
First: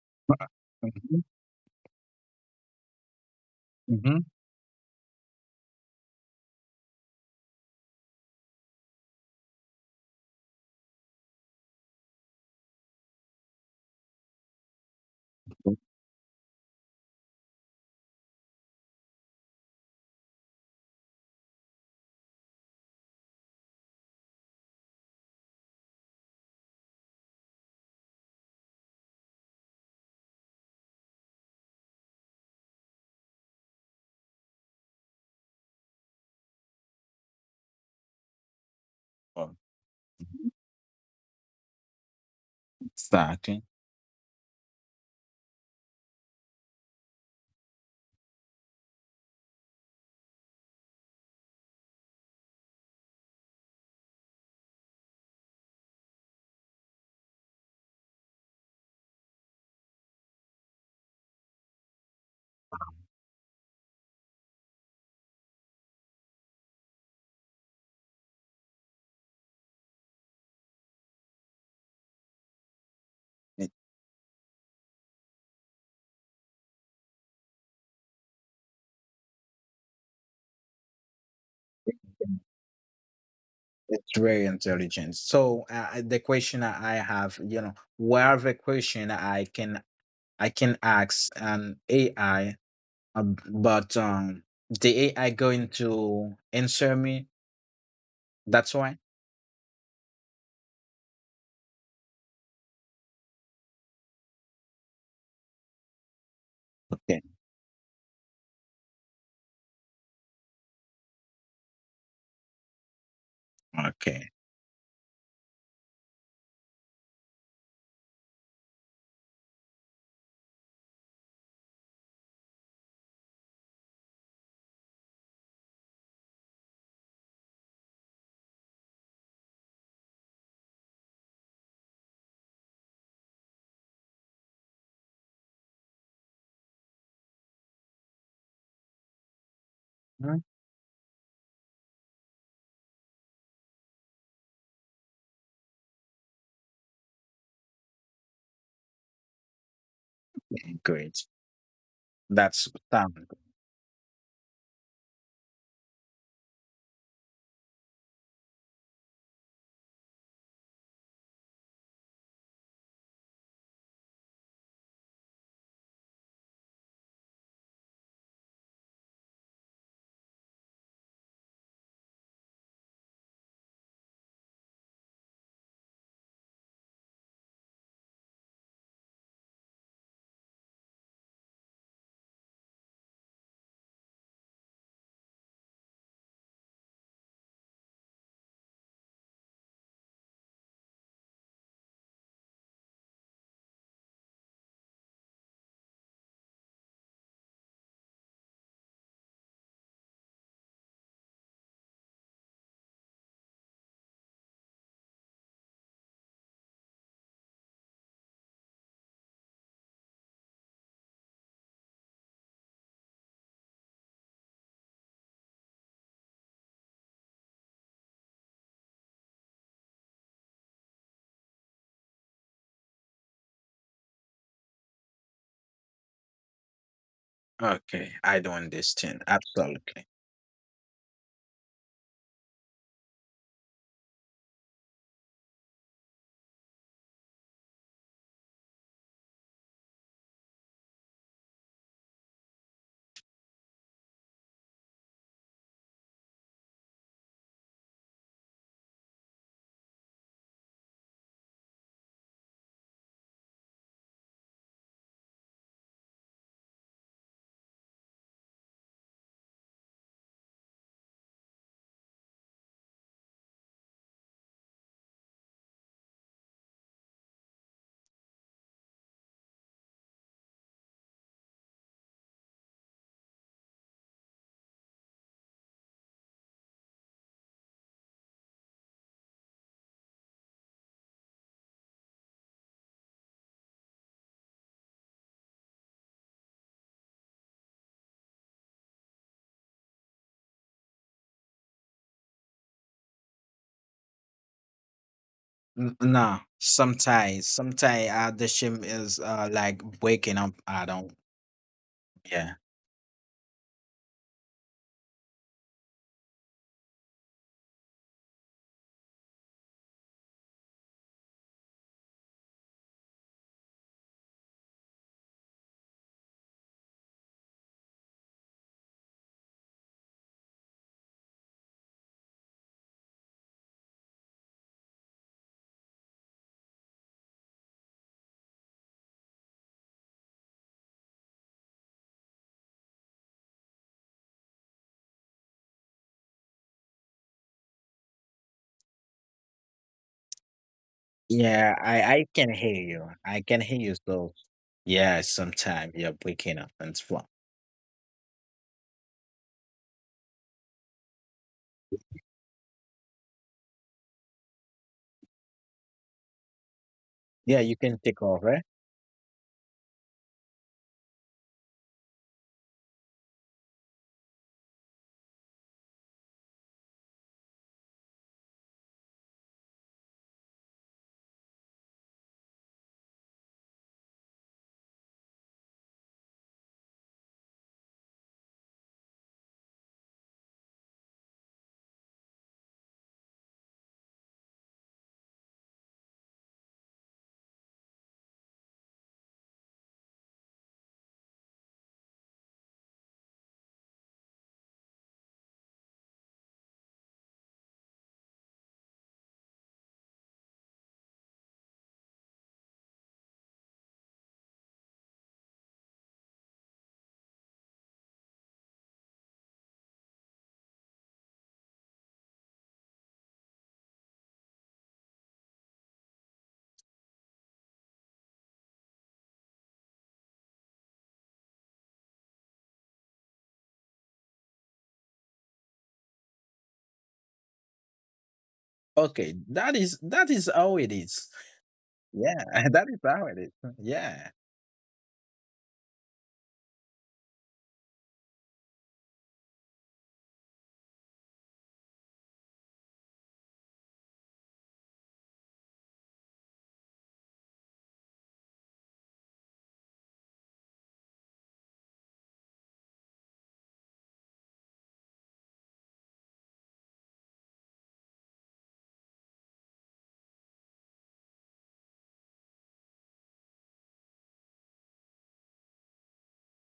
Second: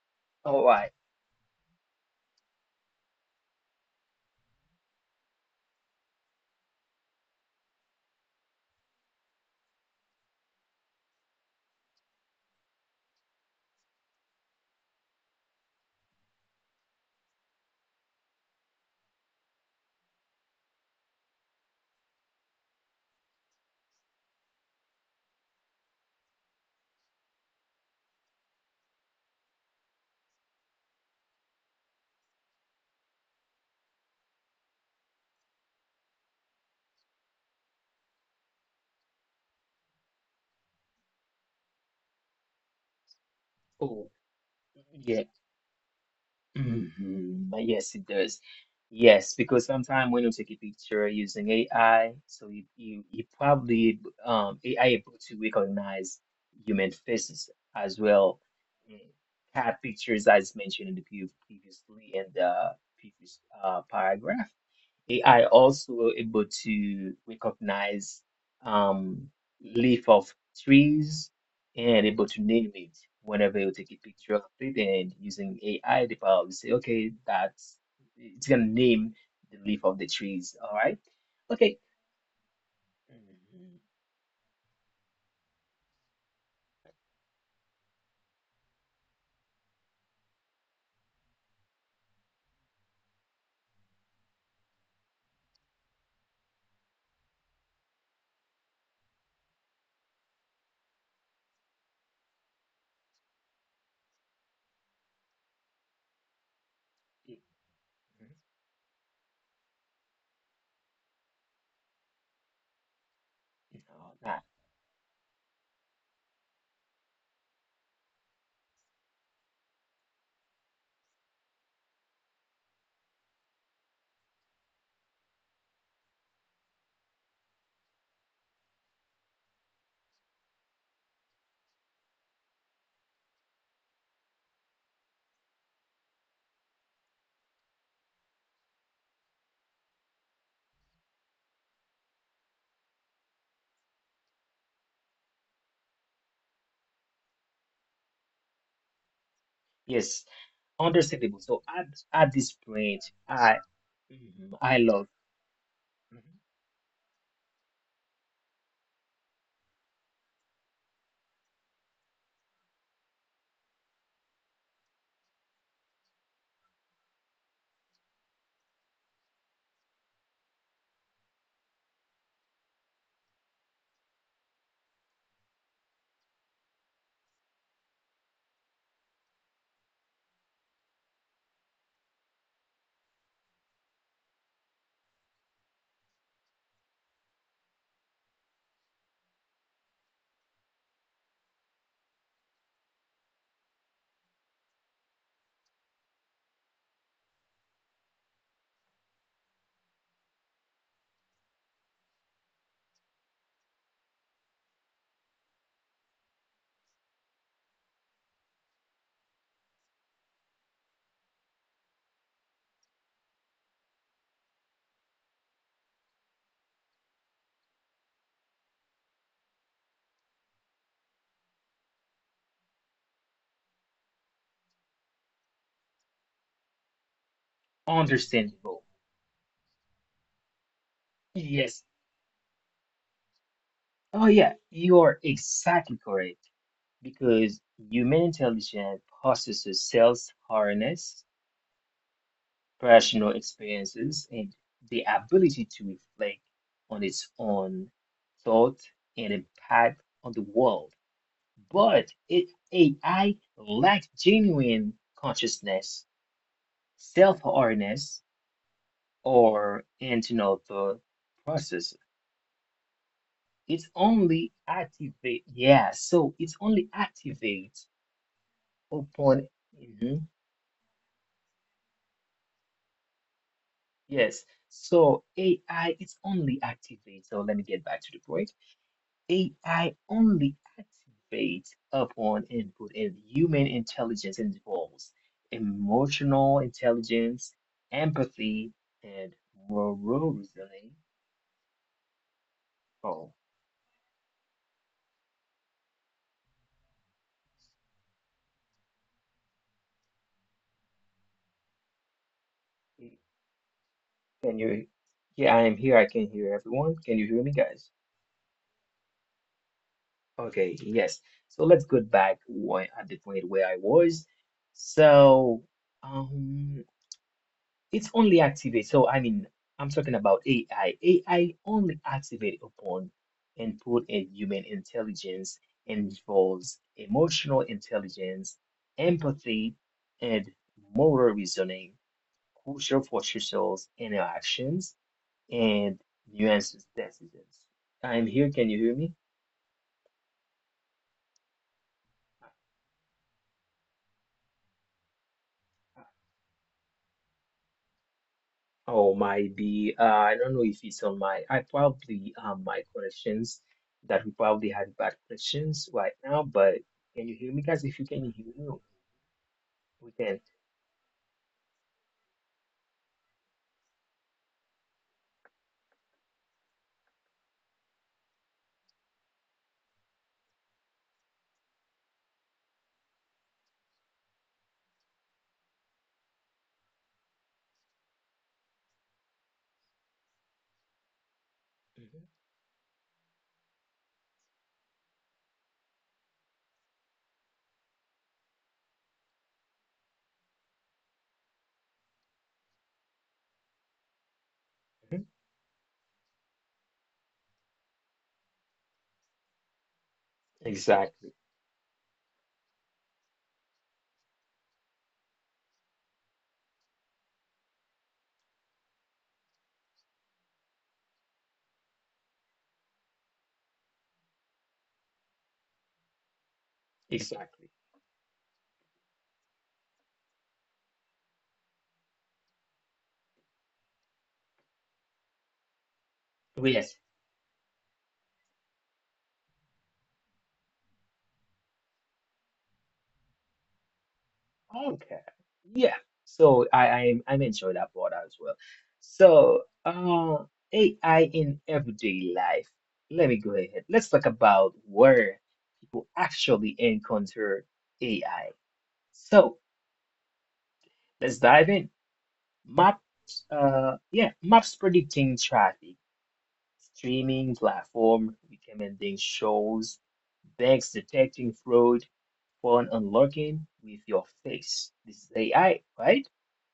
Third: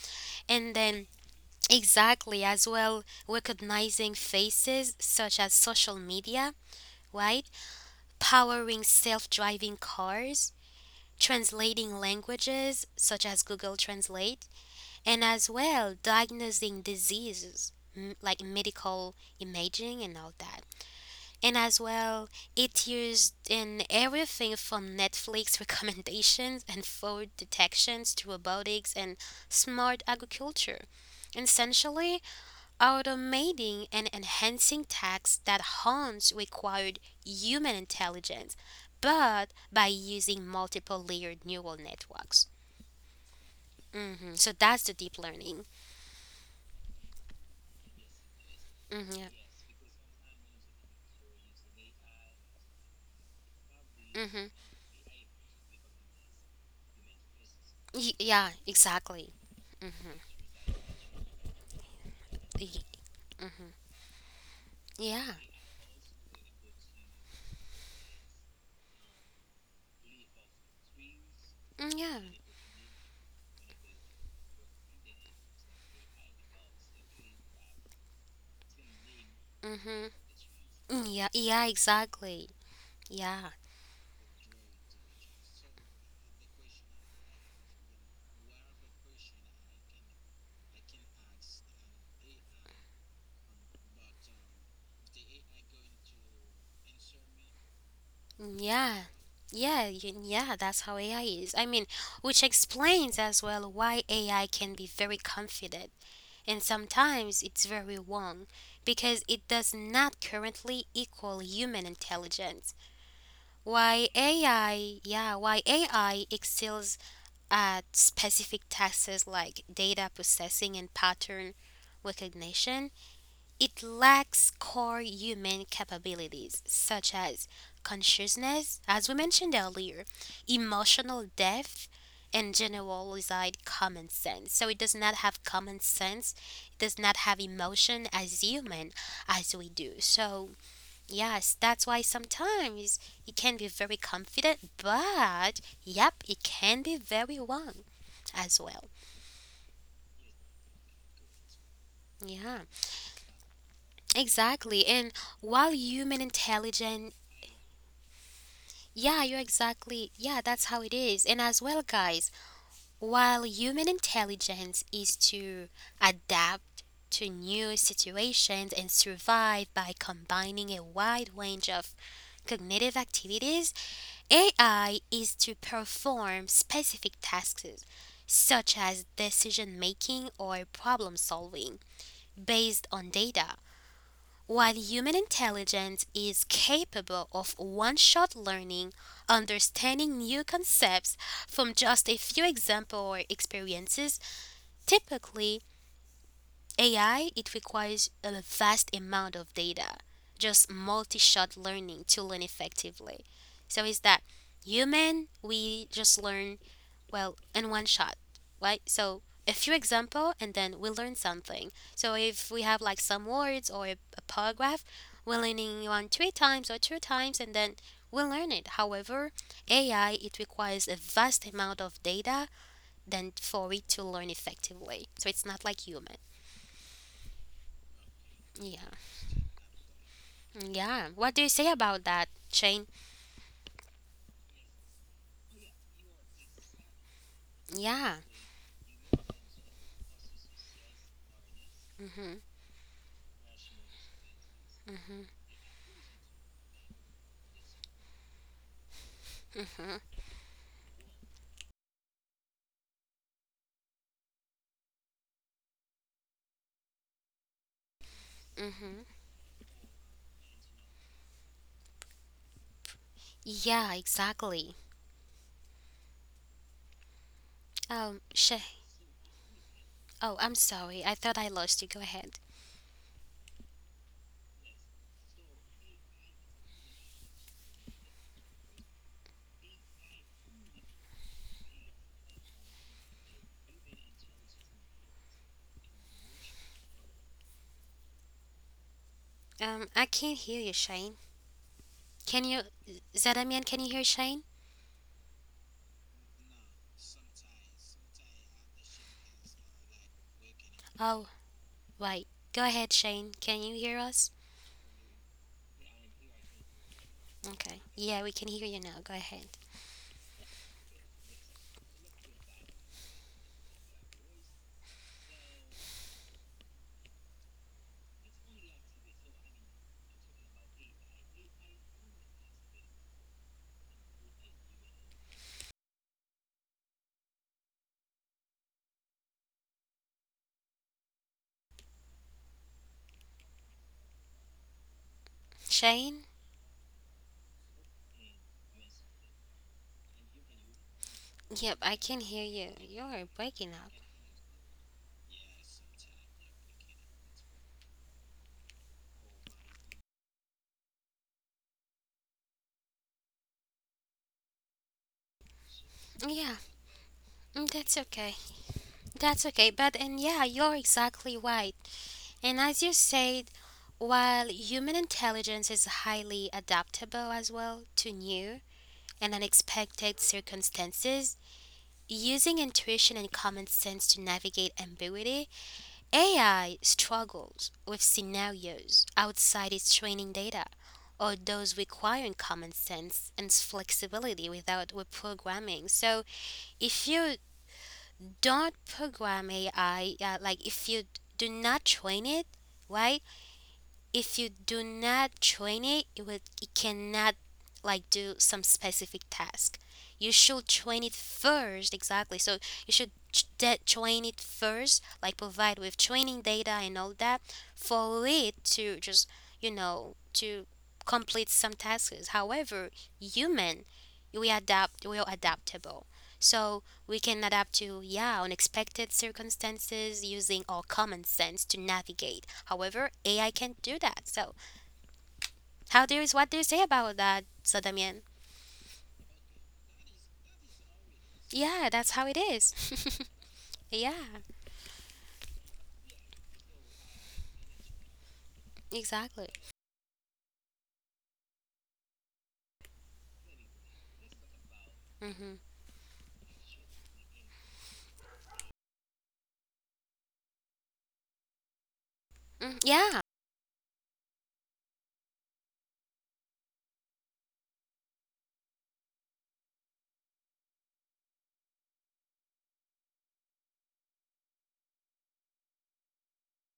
All And right. then Mhm. exactly, as well, recognizing Mhm. faces such as social media, right? Powering self driving cars, translating languages such as Google Translate, and as well diagnosing diseases like medical imaging and all that. And as well, it used in everything from Netflix recommendations and fraud detections to robotics and smart agriculture. Essentially, automating and enhancing tasks that once required human intelligence, Oh, but by using multiple layered neural networks. exactly. Cool. Hmm, so that's the deep Yeah. learning. Mhm. But yes, it does. Mm-hmm. Yeah. Yes, because sometimes when you take a picture using AI, so you probably Mm-hmm. AI able to recognize human faces as well. Yeah, Mm. exactly. Cat pictures as mentioned in the previously in the Y- previous paragraph. Yeah. AI also able to recognize um, leaf of trees Mm, and yeah. able to name it whenever you It- take a picture of it and using AI, the power probably say, okay, that's it's gonna name the leaf of Mm-hmm. the trees. All right. Mm, yeah. Yeah. Okay. Exactly. Yeah. Mhm. It's very intelligent. So the question I have, you know, where the question I can ask an AI, but the AI going to answer me. Mm, That's yeah. why. Yeah, that's how AI is. I mean, which explains as well why AI can be very confident and Okay. sometimes It- it's very wrong because it does not currently equal human intelligence. mhm. All Okay. right. Why AI excels at specific tasks like data processing and pattern recognition, it lacks core human capabilities such as consciousness, as we mentioned earlier, emotional depth, and generalized common sense. So it does not have common sense, it does not have emotion as human as we do. So, yes, that's why sometimes it can be very confident, but yep, it can be very wrong as well. Yes, Okay. Great. understandable. So at this Yeah, That's point, sound. I exactly. And love while human mhm, intelligence Yeah, you're exactly. Yeah, that's how it is. And as well, guys, while human intelligence is to adapt to new situations and survive by combining a wide range of cognitive activities, AI is to perform specific tasks such as decision making or problem solving based on data. While human intelligence is capable of one shot learning, understanding new concepts from just a few examples or experiences, typically AI, it requires a vast amount of data, just multi shot learning to learn effectively. So is that human, we just learn well in one shot, right? So a few example, and then we learn something. So if we have like some words or a paragraph, we're learning one three times or two times, and then we learn it. However, AI, it requires a vast amount of data than for it to learn effectively. So it's not like human. Okay, I don't Yeah, understandable. understand. Absolutely. yeah, what do you say Yes. about that, Shane? Oh yeah, you are exactly correct because Yeah. human intelligence possesses self-awareness, mm-hmm personal experiences, and the mm-hmm ability to reflect on its own thought and mm-hmm. impact on the world. But it AI lacks genuine consciousness, self-awareness, Mm-hmm. or internal thought process. Yeah, It's only exactly. activate, yeah, so it's only activates Shay. upon. Oh, Mhm. I'm sorry. I thought I lost you. Go ahead. Yes. So AI is only activate. So let me get back to the point. AI only activates upon input, and human intelligence involves emotional intelligence, empathy, and I moral can't hear you, reasoning. Shane. Can you, Oh, Zadamian? Can you hear Shane? No, sometimes, the shame is like waking up. I Oh, don't. right. Go Yeah, ahead, Shane. Can you hear us? can you? Yeah, I am here. I can hear everyone. Can you hear me, Okay. guys? Yeah, we can hear you now. Go ahead, Okay. Yes. So let's go back where, at the point where I was. So. um. it's only activate. So I mean, I'm talking about AI. AI only activate upon input and human intelligence involves emotional intelligence, empathy, and moral reasoning, crucial for social interactions and Shane. nuanced decisions. I'm here. Can you hear me? Yep, yeah. I can I hear I you. can hear You're you. I breaking can up. hear you. So yeah, sometimes you're waking up and flat. Oh, might be. I don't know if it's on my. I probably my connections that we probably had bad connections right now. Yeah, But can you hear me, Yeah, guys? you that's If you can okay. take can hear me, over. That's okay. But we and yeah, can. you're exactly right. And as you said, while human intelligence is highly adaptable as well to new and unexpected circumstances, using intuition and common sense to navigate ambiguity, AI struggles with scenarios outside its training data or those Mhm, requiring common sense and flexibility without reprogramming. So, if you don't program AI, like if you do not train it, right? If you do mhm. not train it, it will it cannot like do some specific task. You should train it Exactly. first, exactly. So you should train it first, like provide with training data and all that, for it to just you know to complete some tasks. However, human, we are adaptable. So we can adapt Exactly. to, yeah, unexpected circumstances using our common sense to navigate. However, AI can't do that. So, what do you say Yes. about that, Sadamian? Okay, that is how it is. Yeah, that's how it Yeah, is. that is how it is. yeah, Yeah. Okay. Yeah. So I'm enjoying that part as well. exactly. So AI in everyday life. Let me go ahead. Let's talk about where Mm-hmm. people actually encounter AI. So let's dive in. Mm, yeah, Maps, yeah, maps predicting traffic, streaming platform recommending shows, banks detecting fraud, phone unlocking with your face. This is AI, right?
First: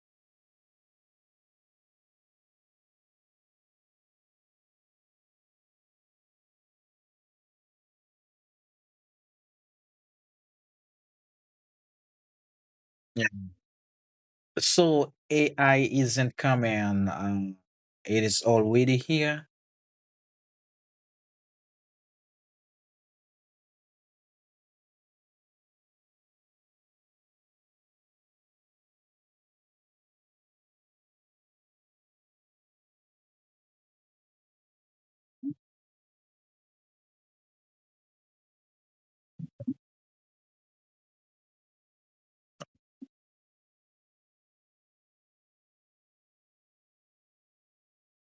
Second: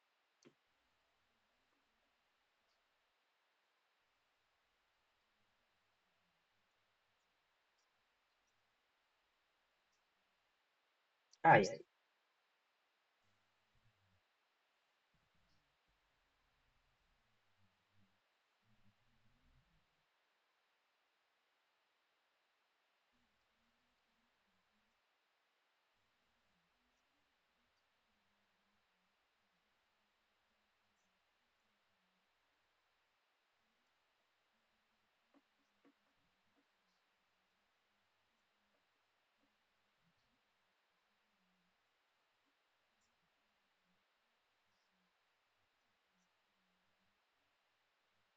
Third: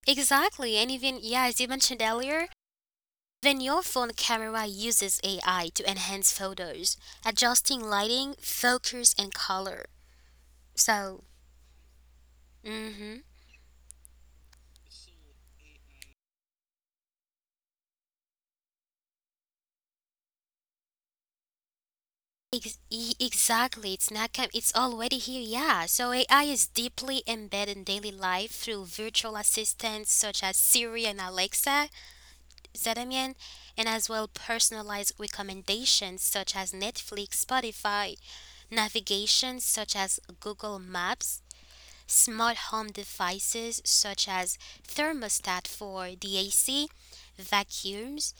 exactly. And even, yeah, as you mentioned earlier, even your phone camera uses AI to enhance photos, adjusting lighting, focus, and color. So, AI. mm. Yeah. So AI isn't coming. It is already here. Exactly, it's not com- it's already here. Yeah, so AI is deeply embedded in daily life through virtual assistants such as Siri and Alexa, Zedamian, and as well personalized recommendations such as Netflix, Spotify, navigation such as Google Maps, smart home devices such as thermostat for the AC, vacuums,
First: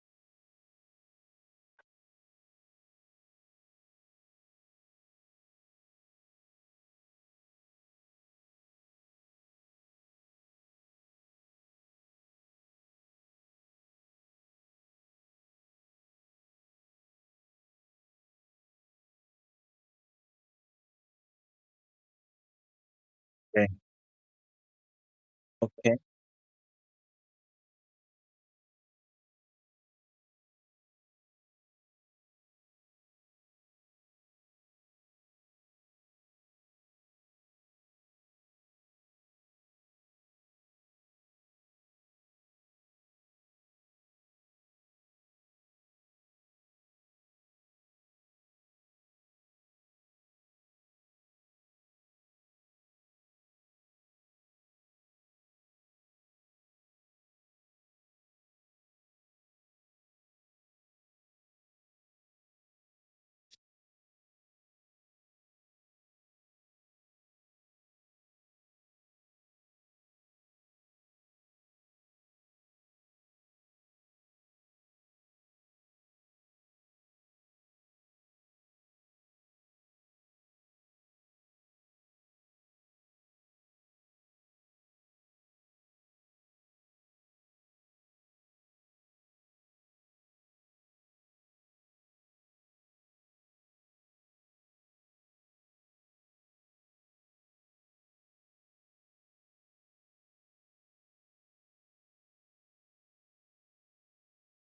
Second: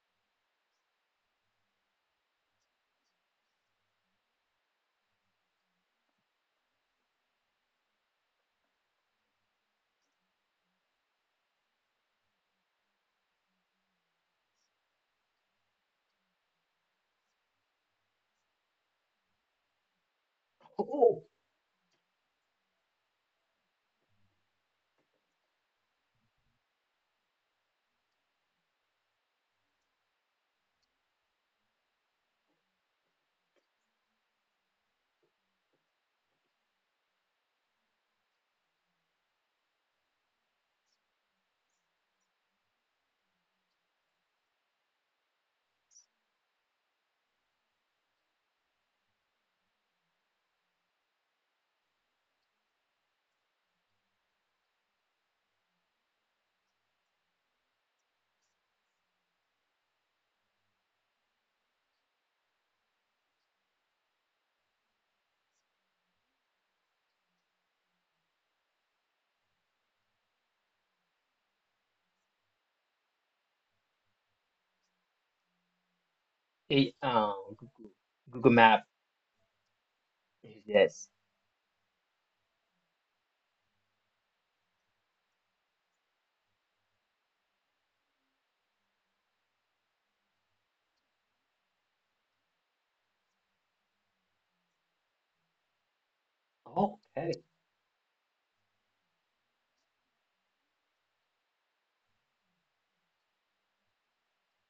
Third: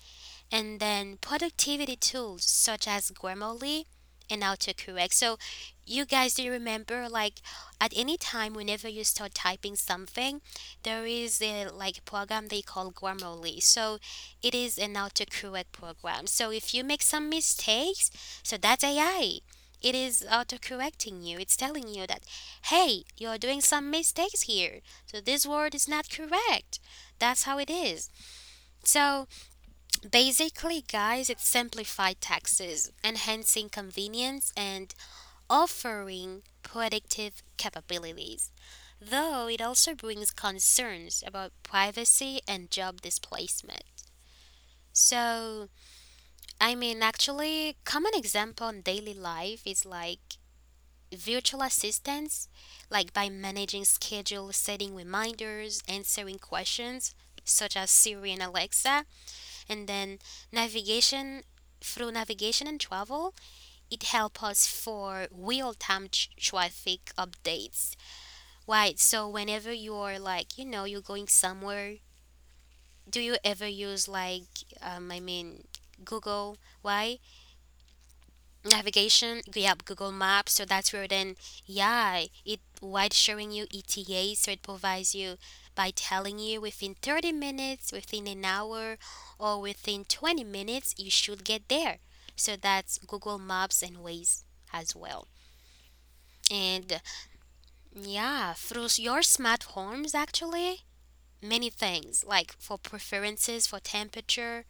and then productivity tools such as Grammarly and autocorrect. So, you guys, do you remember like at any time whenever you start typing something, there is a like program they call Grammarly. So, it is an autocorrect program. So, if you make some mistakes, so that's AI. It is Oh, autocorrecting you. It's telling you that, hey, you're doing Okay. some mistakes here. So this word is Okay. not correct. That's how it is. So basically, guys, it simplified taxes, enhancing convenience and offering predictive capabilities. Though it also brings concerns about privacy and job displacement. So, common example in daily life is like virtual assistants, like by managing schedule, setting reminders, answering questions such as Siri and Alexa, and then navigation navigation and travel. It helps us for real-time traffic updates, right? So whenever you're like you know you're going somewhere, do you ever use like um, i mean Google? AI, Why Google, Google Map. Navigation, yep, Google Maps. So that's where Yes. then, yeah, it wide showing you ETA. So it provides you by telling you within 30 minutes, within an hour, or within 20 minutes you should get there. So that's Google Maps and Ways as well. And Okay. yeah, through your smartphones actually many things like for preferences for temperature,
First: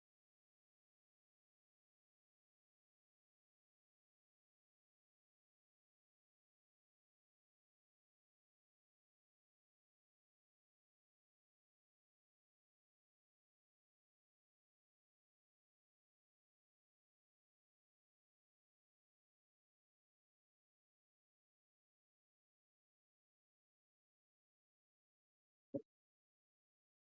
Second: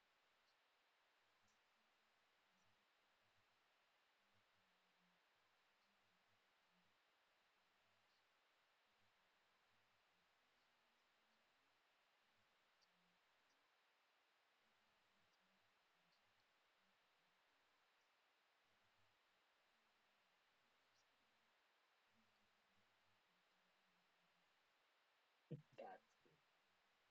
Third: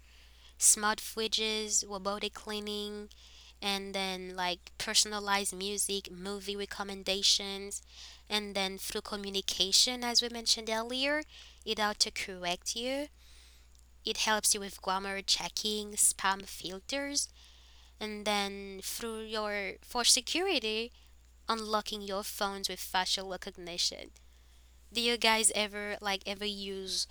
smart fridges, robotic cleaning, and then like personalized music, movie recommendations, and then through communication, as we mentioned earlier, it auto corrects you. It helps you with grammar checking, spam filters, and then through your for security, unlocking your phones with facial recognition. Do you guys ever like ever use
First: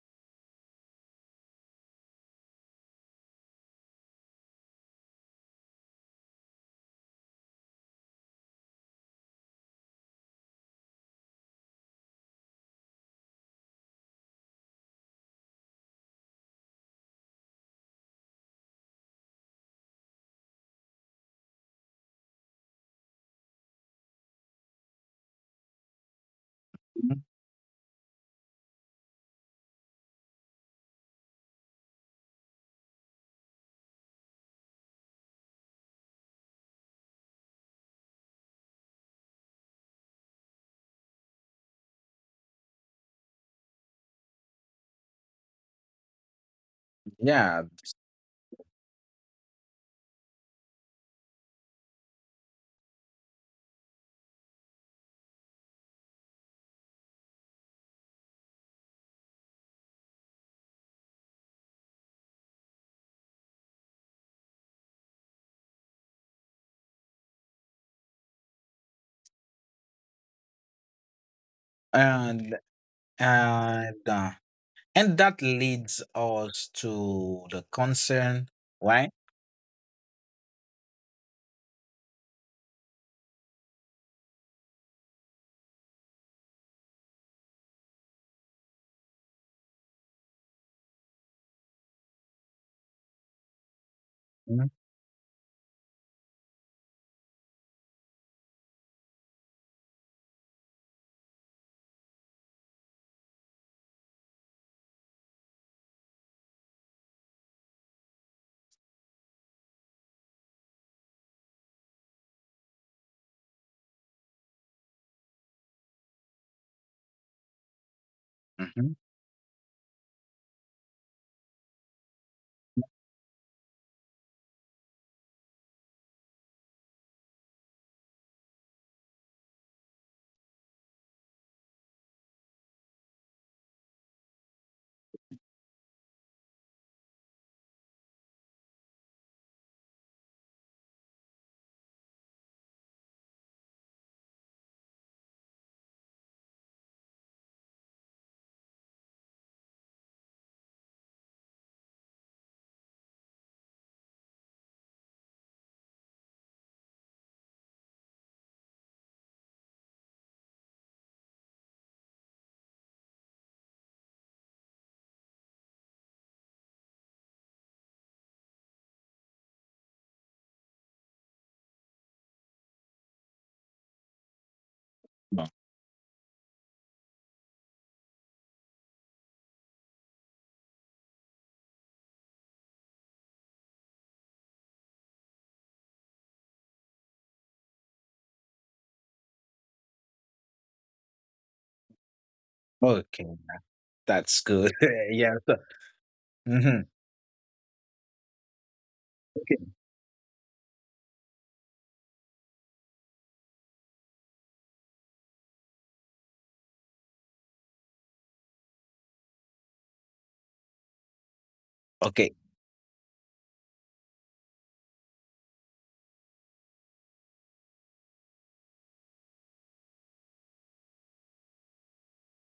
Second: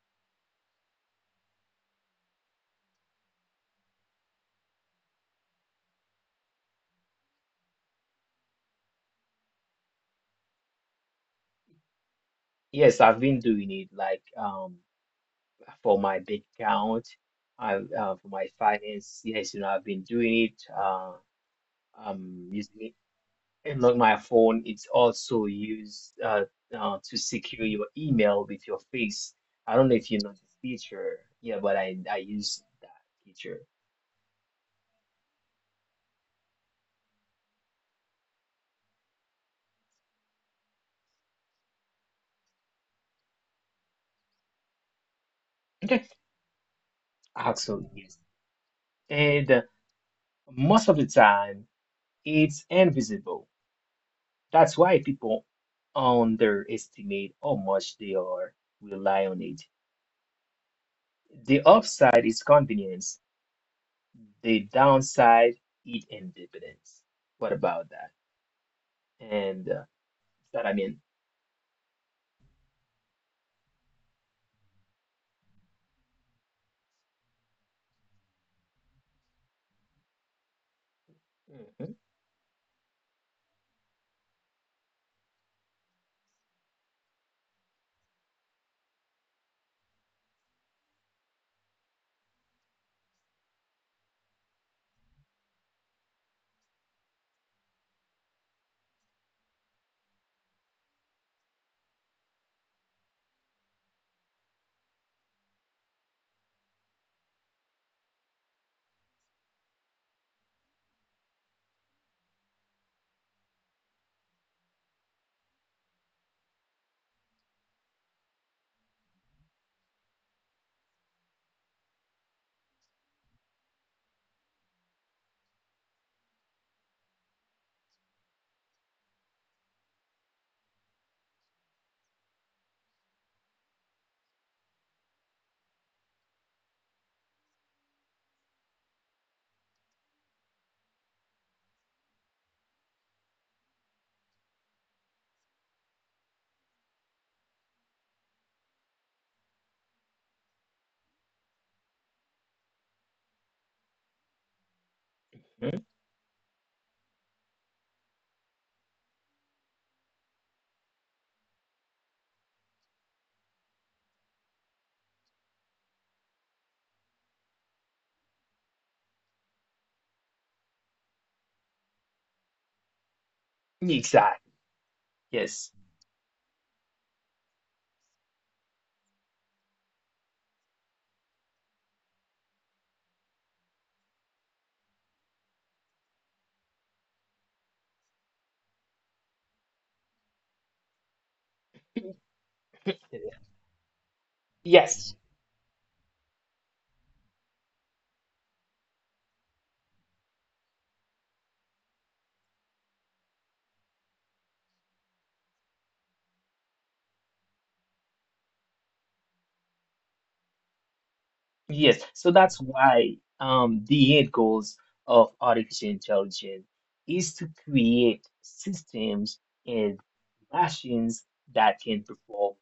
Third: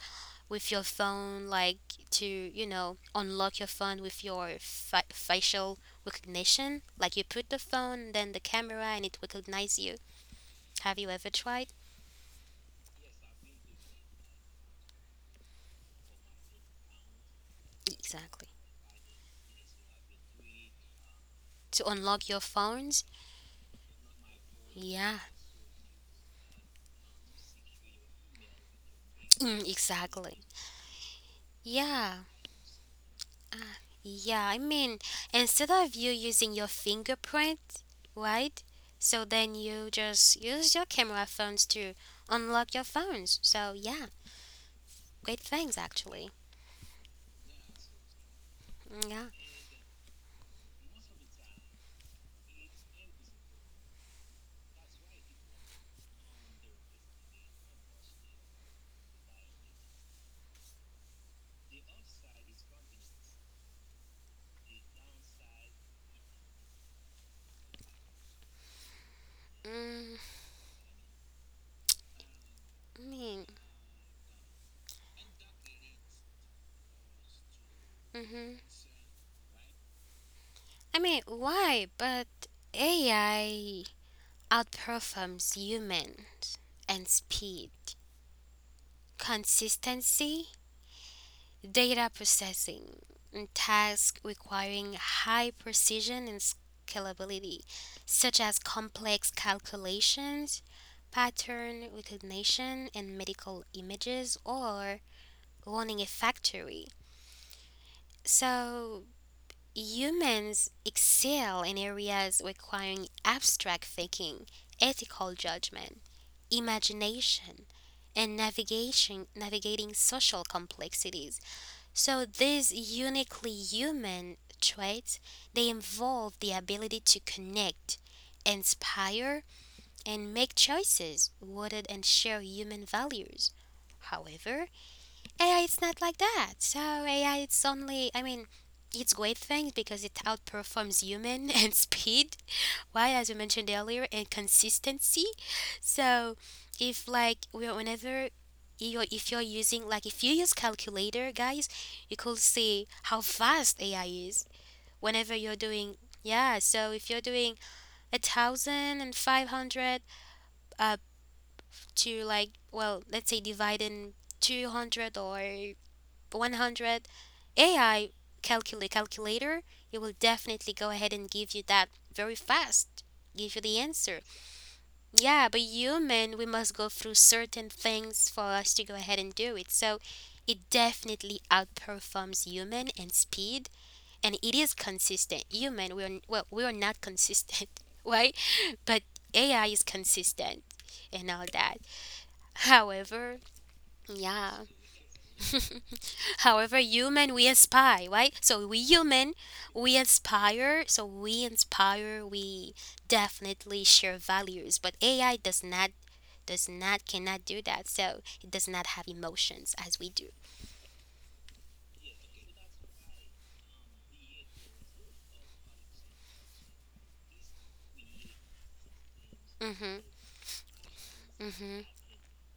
with your phone, like to, you know, unlock your phone with your facial recognition. Like you put the phone, then the camera, and it recognize you. Have you ever tried? Yes, I've been doing it like for my bank account, I for my Exactly. finance. Yes, you know, I've been doing it. To unlock your Using phones? Unlock my phone. It's Yeah, also used to Mhm. secure your email with your face. I don't know if you know exactly. this feature. Yeah, but I Yeah. use that feature. Ah, yeah, I mean, instead of you using your fingerprint, right? So then you just use your camera phones to unlock your phones. So yeah, great things Okay. actually. I Yeah, also use, Mm, it. yeah. And most of the time it's invisible. That's why people underestimate how much they are rely on it. The upside is convenience. The downside is independence. What about that? And Mm. that I mean. and I mean, and and that leads us to the concern, mhm. right? I mean, why? Mhm. But AI outperforms humans and speed, consistency, data processing, and tasks requiring high precision and scalability, such as complex calculations, pattern recognition, and medical images, or running a factory. So, humans excel in areas requiring abstract thinking, ethical judgment, imagination, and Mm-hmm. Navigating social complexities. So these uniquely human traits, they involve the ability to connect, inspire, and make choices rooted in shared human values. However, AI it's not like that. So AI, it's only I mean it's great thing because it outperforms human and speed. Why as we mentioned earlier and consistency. So if like we're whenever you're if you're using like if you use calculator guys, you could see how fast AI is whenever you're doing, yeah, so if you're doing 1,500 up to like, well, let's say dividing 200 or 100, AI calculator, it will definitely go ahead and give you that very fast, give you the answer. Exactly. Yeah, but Yes. human, we must go through certain things for us to go ahead and do it. So it definitely outperforms human in speed, and it is consistent. Human, we're, well, we're not consistent, right? But AI is consistent and all that. Okay, However, that's yeah. good. Yes. yeah. So, However, mhm. human we aspire, right? So we human, we inspire. So we inspire. We definitely share values, but AI does not, cannot do that. So it does not have emotions as we do. Yes. So Okay. that's why the end goals of artificial intelligence is to create systems and Mhm. machines that Mhm. can perform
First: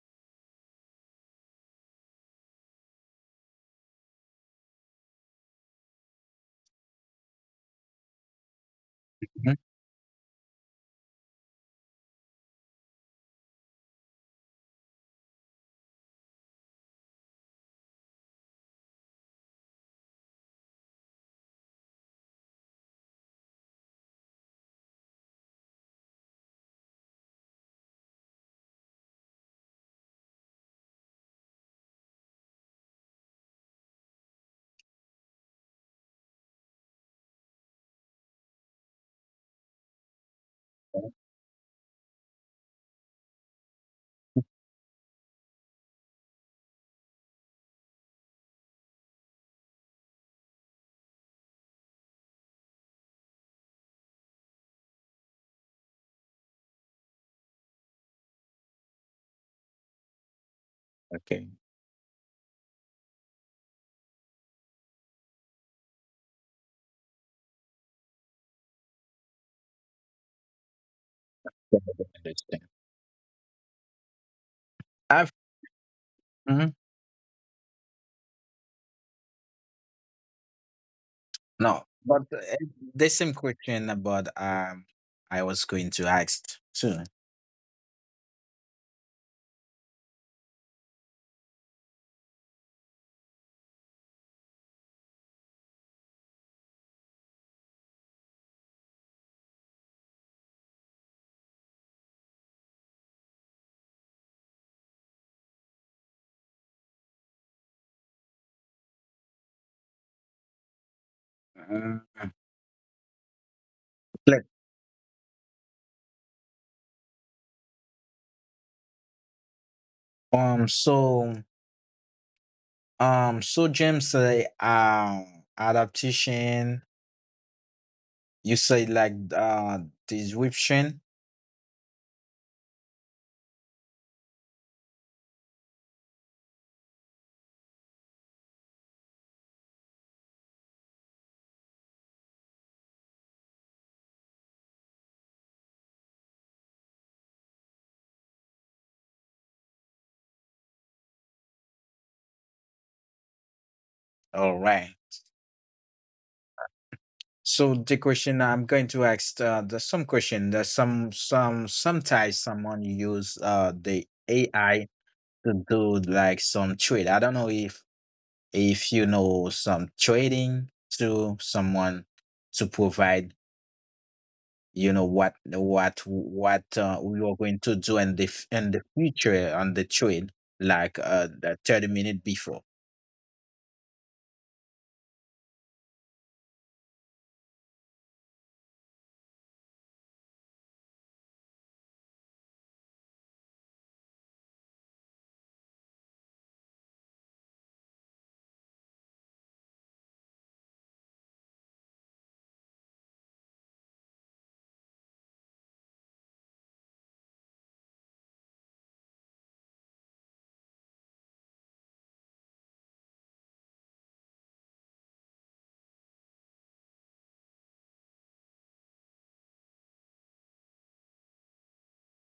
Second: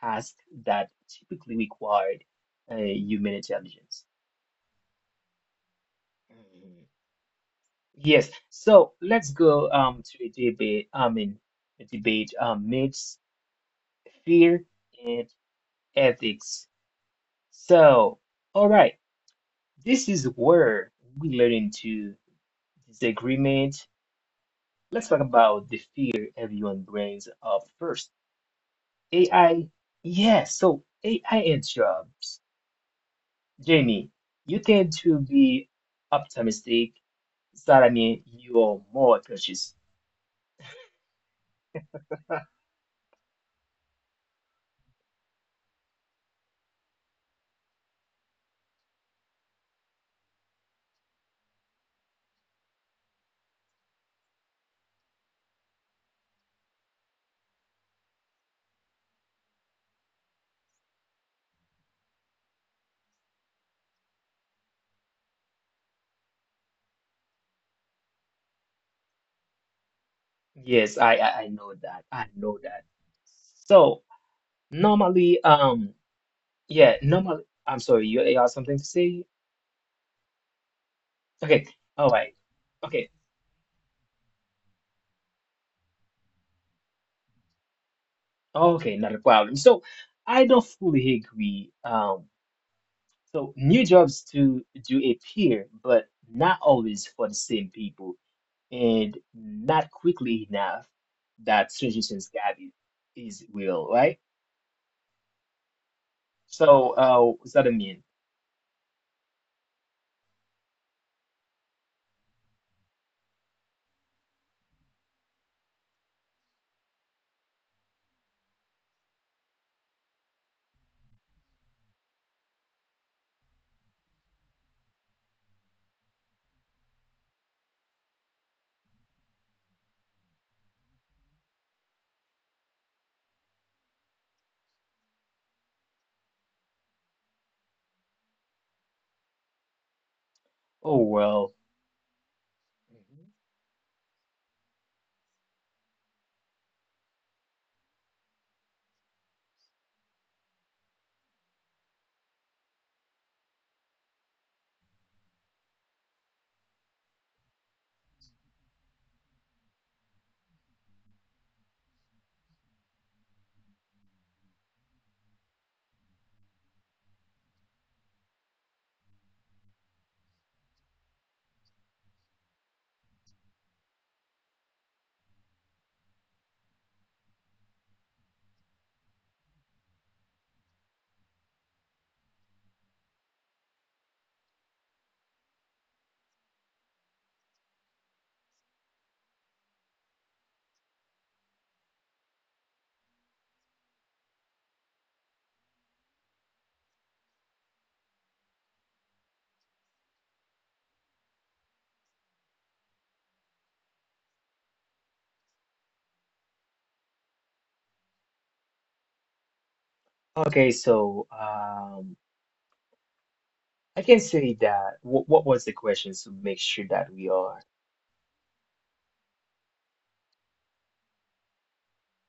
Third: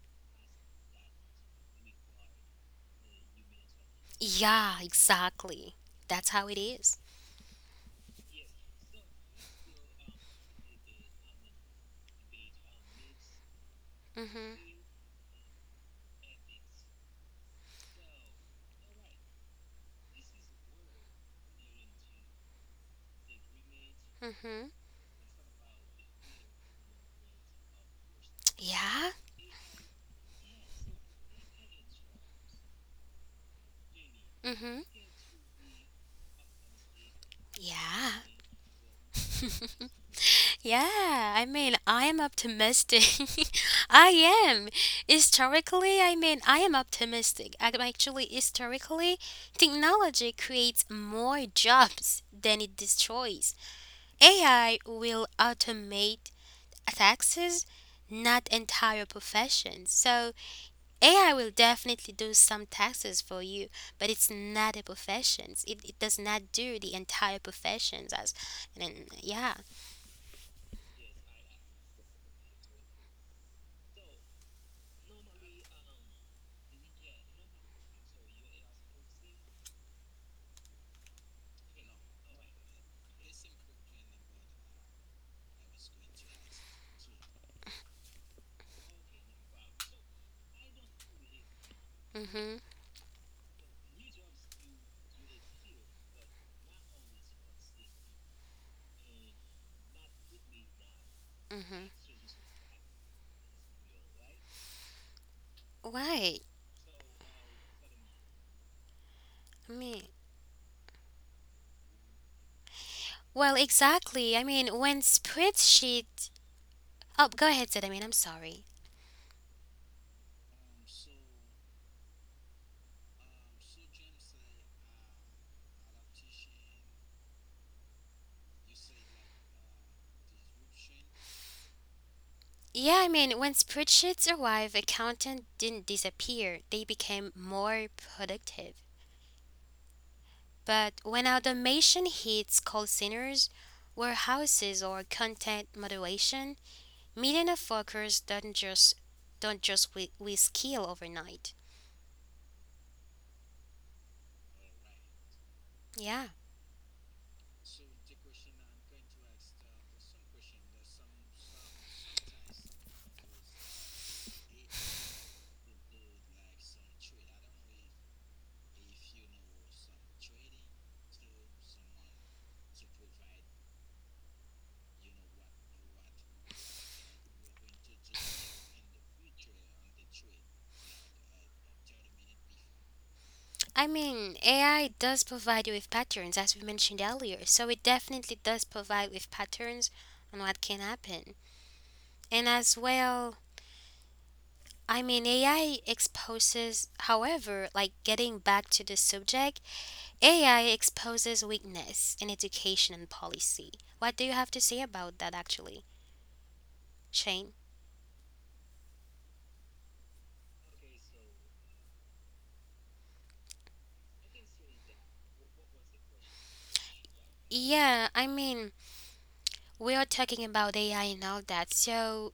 tasks that typically required human intelligence. Yeah, exactly. That's how it Mhm. is. Yes. So let's Mhm. go to a debate. I mean, a debate myths, Mhm. fear, and ethics. So, all right. This is where we learn into disagreement. Mhm. Let's talk about the fear everyone brings up first. Yeah. AI, yeah, so AI and jobs. Jamie, you Mhm. tend to be optimistic. Yeah. Salami, you're more cautious. Yeah, I mean, I am optimistic. I am. I am optimistic. Historically, technology creates more jobs than it destroys. AI will automate taxes, not entire professions. So, AI Okay. will definitely do some taxes for you, but it's not a profession. It does not do the entire professions as, and yeah. Yes, I know Yeah, that. I I know understand. that. So I've normally, um, mhm. yeah, normally, I'm sorry, you have something to say? Okay, No, all but right. uh, Okay. the same question about I was going to ask too. Okay, not a problem. So I don't fully agree. Um, Mm-hmm. so new jobs to do appear, but not always for the same people, and not quickly enough that Mm-hmm. suggestions gap is real, right? Why? So what's that mean? I mean, Mm, well, exactly. let- I mean, when spreadsheet. Oh, go ahead, said I mean, I'm sorry. So. So James, adaptation. You say like description. Yeah, I mean, when spreadsheets arrived, accountants didn't disappear, they became more productive. Oh But when well. automation hits call Mhm. centers, warehouses, or content moderation, millions of workers don't just with skill overnight. All right. Yeah. So the question I'm going to ask the some question that sometimes someone use the AI to do like some trade. I don't know if you know some trading to someone to provide you know what we are going to do in the in the future on the trade like the 30 minute before. I mean, AI does provide you with patterns, as we mentioned earlier. So it definitely does provide with patterns on what can happen. And as well, I mean, AI exposes, however, like getting back to the subject, AI exposes weakness in education and policy. What do you have to say about that, actually, Shane? Okay, so I can say that. What was the question to make sure that we are? Yeah, I mean, we are talking about AI and all that. So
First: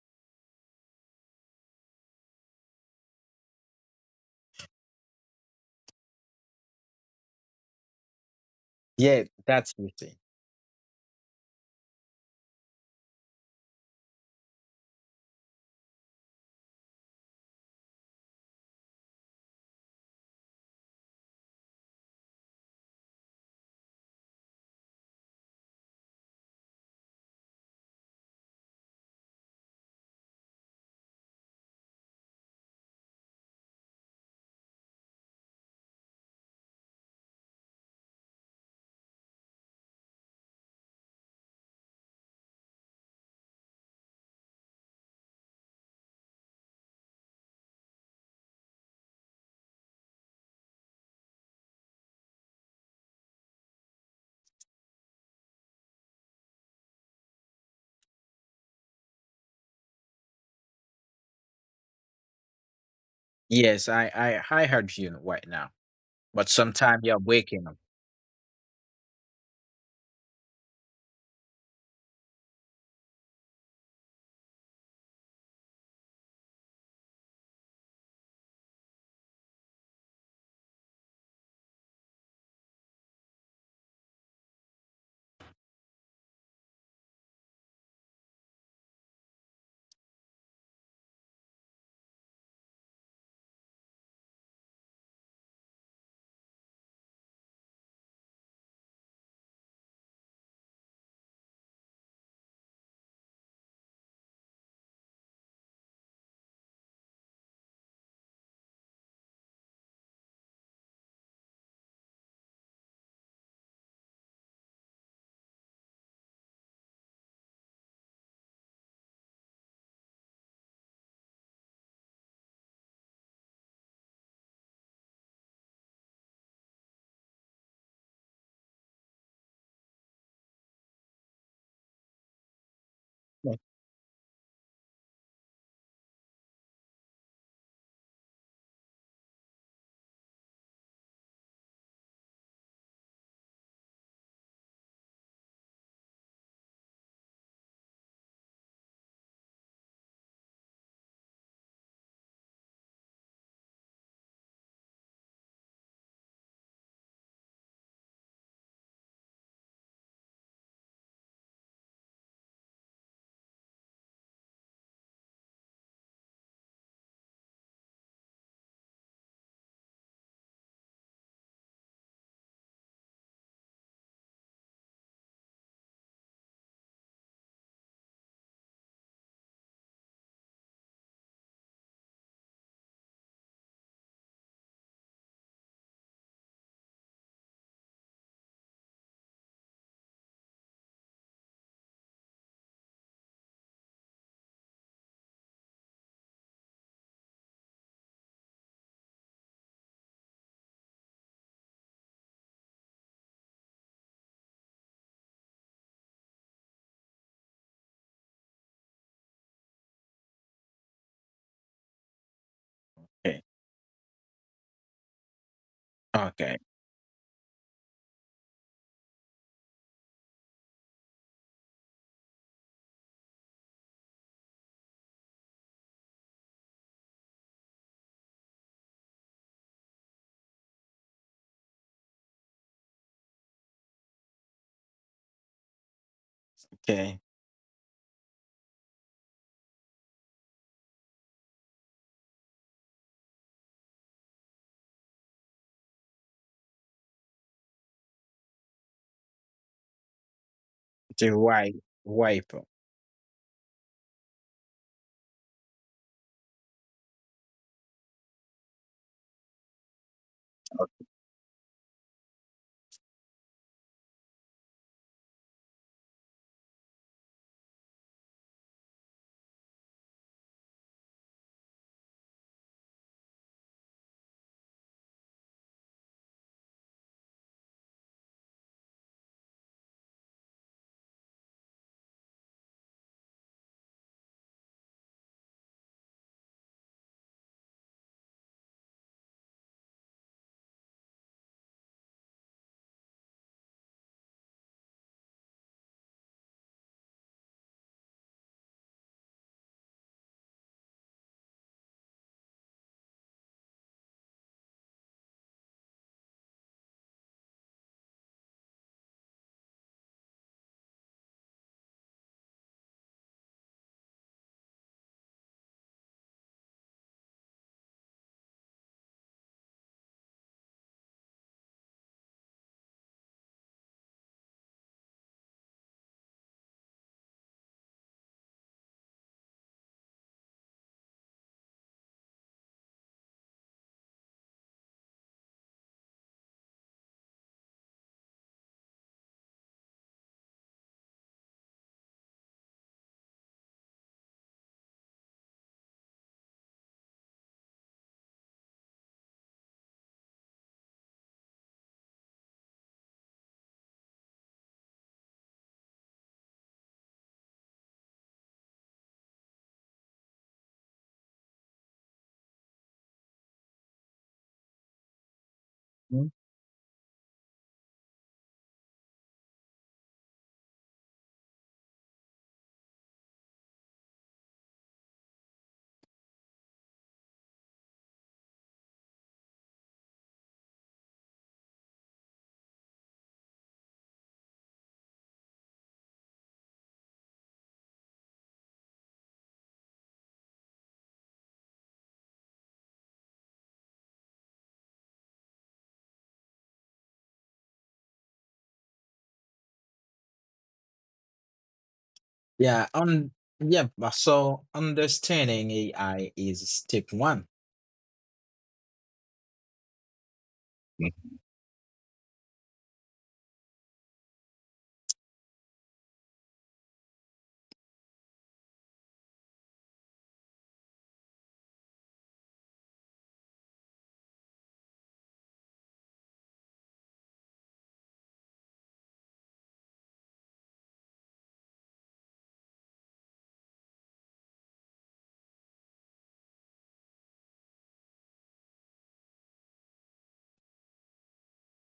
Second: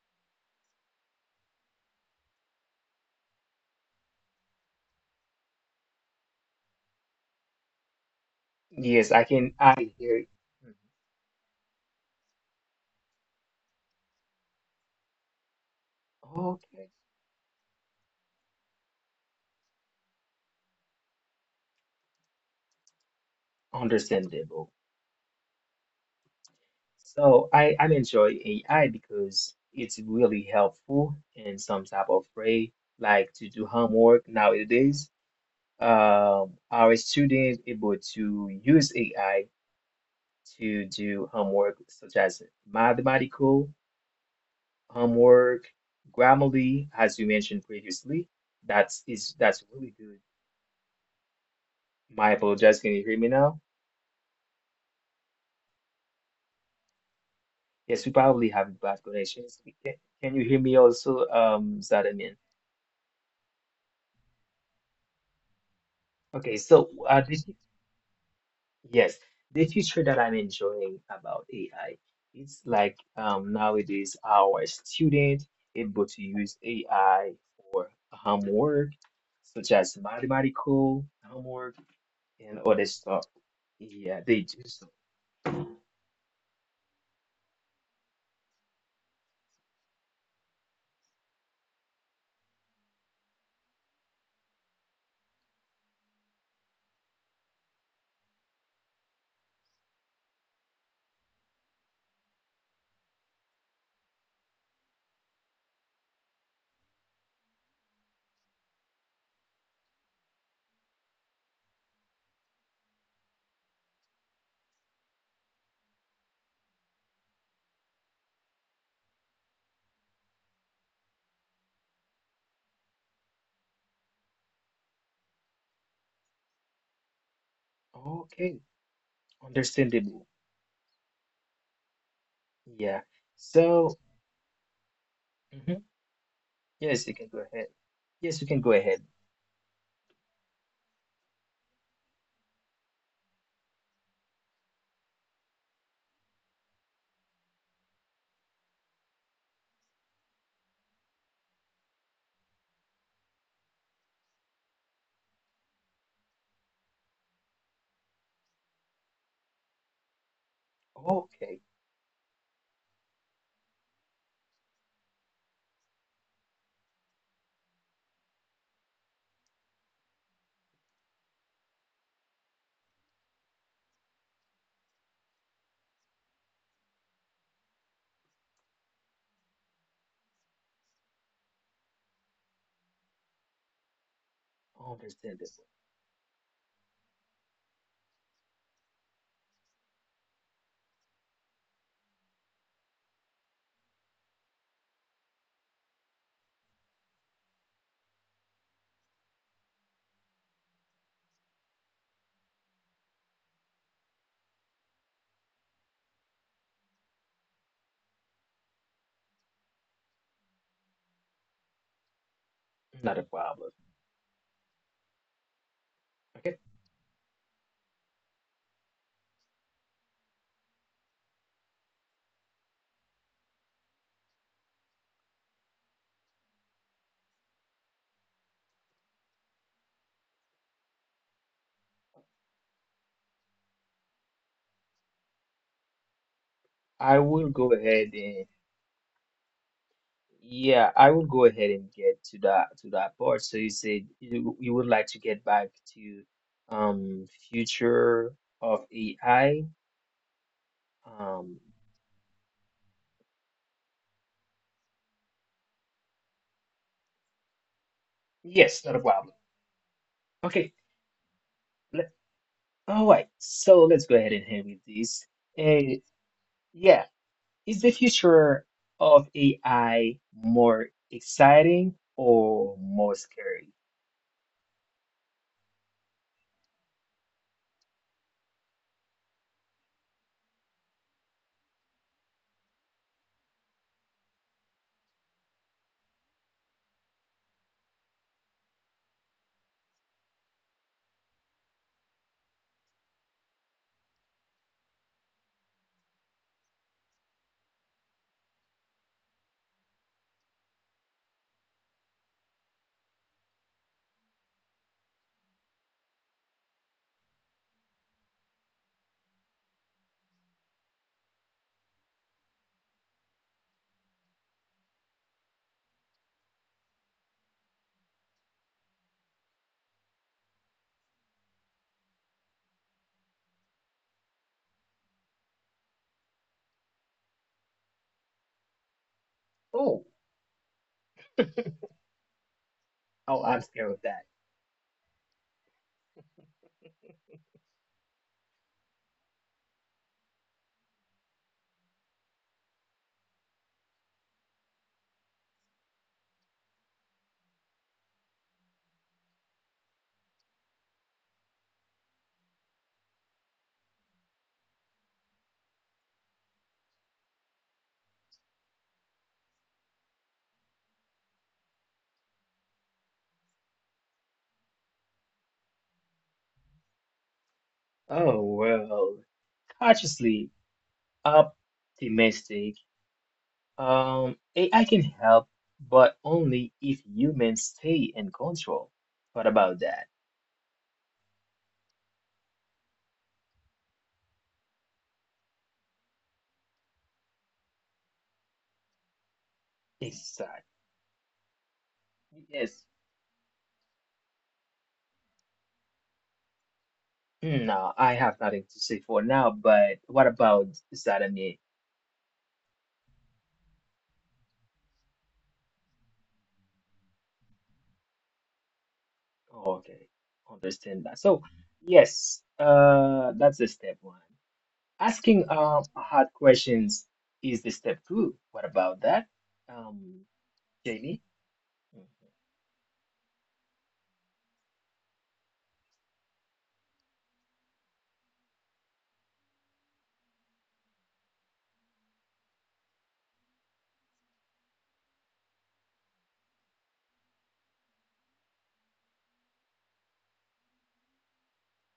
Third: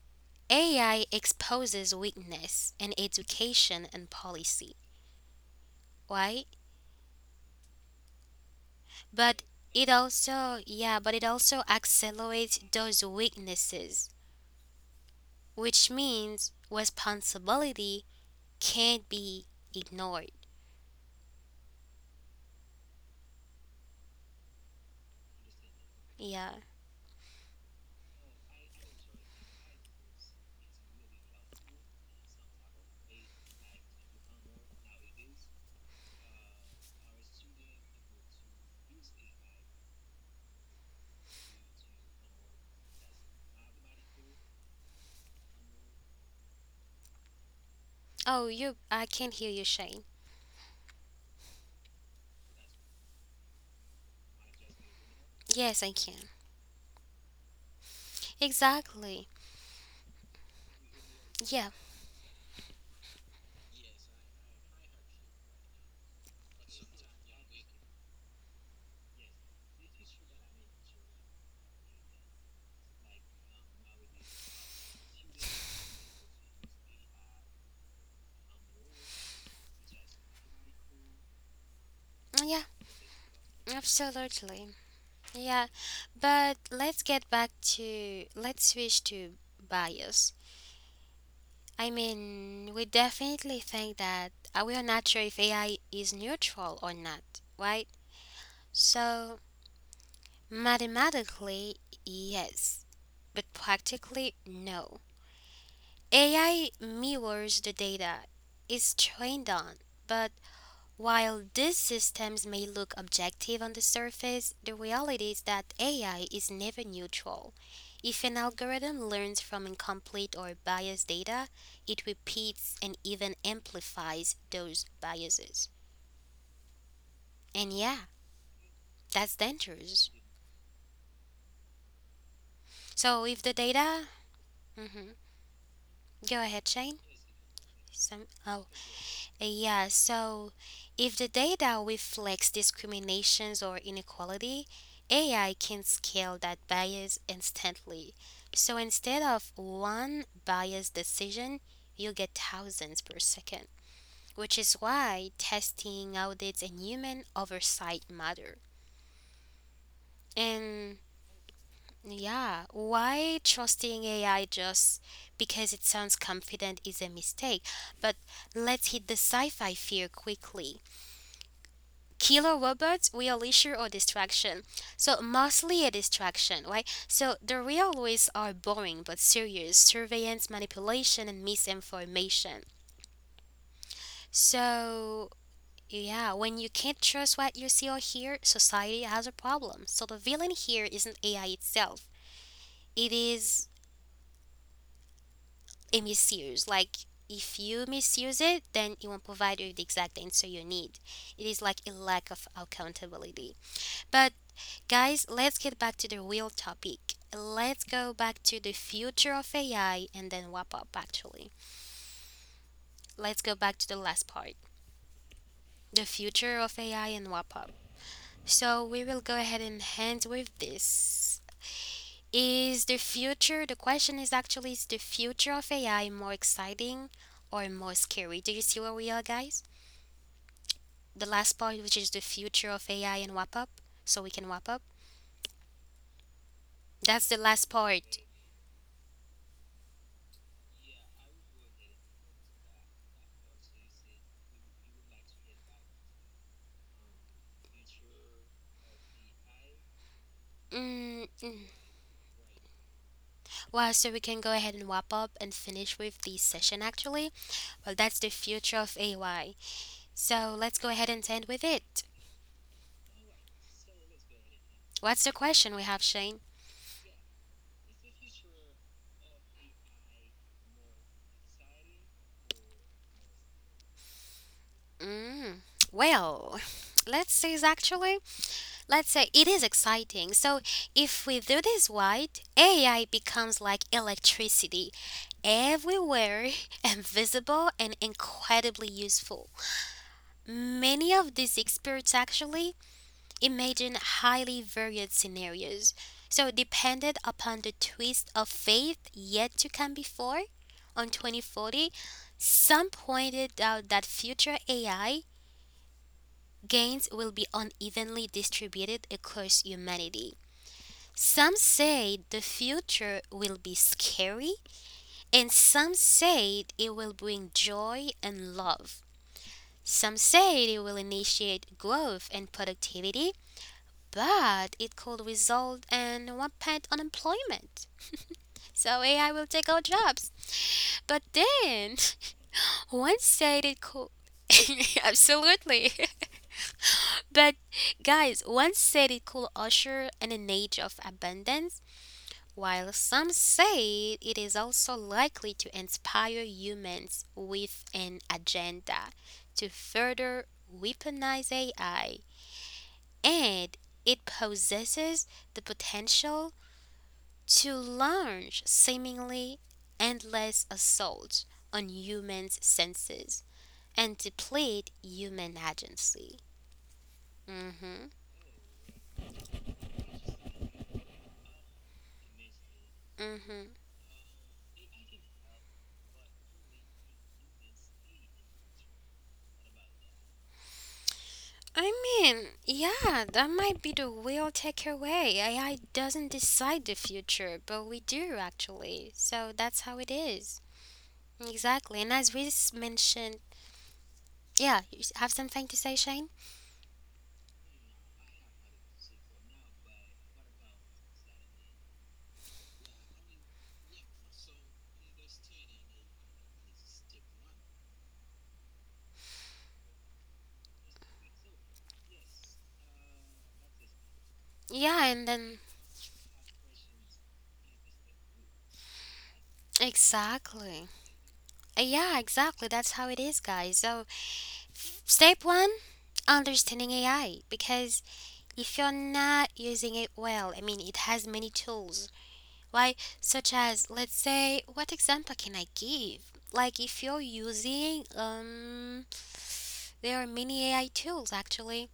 AI exposes weakness in education and policy. Why? Yes, Yeah, I But can. that's it the I thing. hear. also, Mhm. yeah, but it also accelerates those weaknesses, which means Okay, responsibility can't be ignored. understandable. Yeah. So I enjoy AI because it's really helpful in some type of way, like to do homework nowadays. Our students able to use AI to do homework such as mathematical homework, Grammarly, as you mentioned Oh, previously. you, I can't That's hear is you, that's Shane. really good. My apologies, can you hear me now? Yes, I can. Yes, we probably have bad Exactly. connections. Can you hear me also, Yeah. Zadamin? Yes, I heard you right now, but Okay, so sometime you're did breaking up. yes, the feature that I'm enjoying about AI is like nowadays our student able to use AI for homework, such as mathematical homework and Yeah, other stuff. Yeah, they do absolutely. so. Yeah. But let's switch to bias. I mean, we definitely think that we are not sure if AI is neutral or not, right? So, mathematically, yes, but practically, no. AI mirrors the data it's trained on, but while these systems may look objective on the surface, the reality is that AI is never neutral. If an algorithm learns from incomplete or biased data, it repeats and even amplifies those biases. And yeah, Okay, that's dangerous. understandable. Yeah. So if the So, data. Mhm. mhm, Go ahead, Shane. yes, you can go ahead. Some, Yes, you can oh, go ahead. Yeah. So, if the data reflects discriminations or inequality, AI can scale that bias instantly. So, instead of one biased decision, you get thousands per second, which is why testing, audits, and human oversight matter. And Okay, yeah, why trusting AI just because it sounds confident is a mistake. But let's hit the sci fi fear quickly. Killer robots, real issue or distraction? So mostly a distraction, right? So the real ways are boring but serious: surveillance, manipulation, and misinformation. So understandable. yeah, when you can't trust what you see or hear, society has a problem. So the villain here isn't AI itself, it is a misuse. Like if you misuse it, then it won't provide you the exact answer you need. It is like a lack of accountability. But guys, let's get back to the real topic. Let's go back to the future of AI and then wrap up, actually. Not a Okay, Let's go problem. back to the last part, the Okay, okay, future of AI and wrap up. So, we will go ahead and end with this. Is the future, the question is actually, is the future of AI more exciting or more scary? Do you see where we are, guys? The last part, which is the future of AI and wrap up, so we can wrap up. I okay. That's the will last go ahead part. Yeah, I will go ahead and get to that part. So you said you would like to get back to future of AI. Mm, The Um right mm. wipe. Wow, so we can go ahead and wrap up and finish with this session actually. Well, that's the future yes, not a of problem. AI. So Okay. let's go ahead and end with it. Let, all right. So let's go ahead and head with What's this. the question we Uh, have, Shane? yeah, is the future of AI more exciting or more scary? Mm, well, let's say is actually, let's say it is exciting. So if we do this right, AI becomes like electricity, everywhere, invisible, and incredibly useful. Many of these experts actually imagine highly varied scenarios. So, depended upon the twist of faith yet to come before, on 2040, some pointed out that future AI gains will be unevenly distributed across humanity. Some say the future will be scary, and some say it will bring joy and love. Some say it will initiate growth and productivity, but it could result in rampant unemployment. So AI will take our Oh, jobs. But then, one oh, I'm said it scared of could. that. Absolutely. But guys, one said it could usher in an age of abundance, while some say it is also likely to inspire humans with an agenda to further weaponize AI. And it possesses the potential to launch seemingly endless assaults on humans' senses and deplete human Hmm? agency. Mm-hmm. Oh well, cautiously optimistic. Mm-hmm. AI can help, but only if humans stay in control. What about that? I mean, yeah, that might be the real takeaway. AI doesn't decide the future, but we do actually. So that's how it Exactly. is. Exactly. And as we Yes. mentioned, yeah, you have something to say, Shane? No, I have nothing to say for now, but what about Zadamier? Yeah, on yeah. but So understanding AI is step one. Okay, understand that. So, yes, that's the step one. Yeah, and Asking then hard questions is the step two. What about that? Um, exactly. Jamie? Yeah, exactly. That's how it is, guys. So step one, understanding AI, because if you're not using it well, I mean, it has many tools, right? Such as, let's say, what example can I give? Like, if you're using, there are many AI tools actually.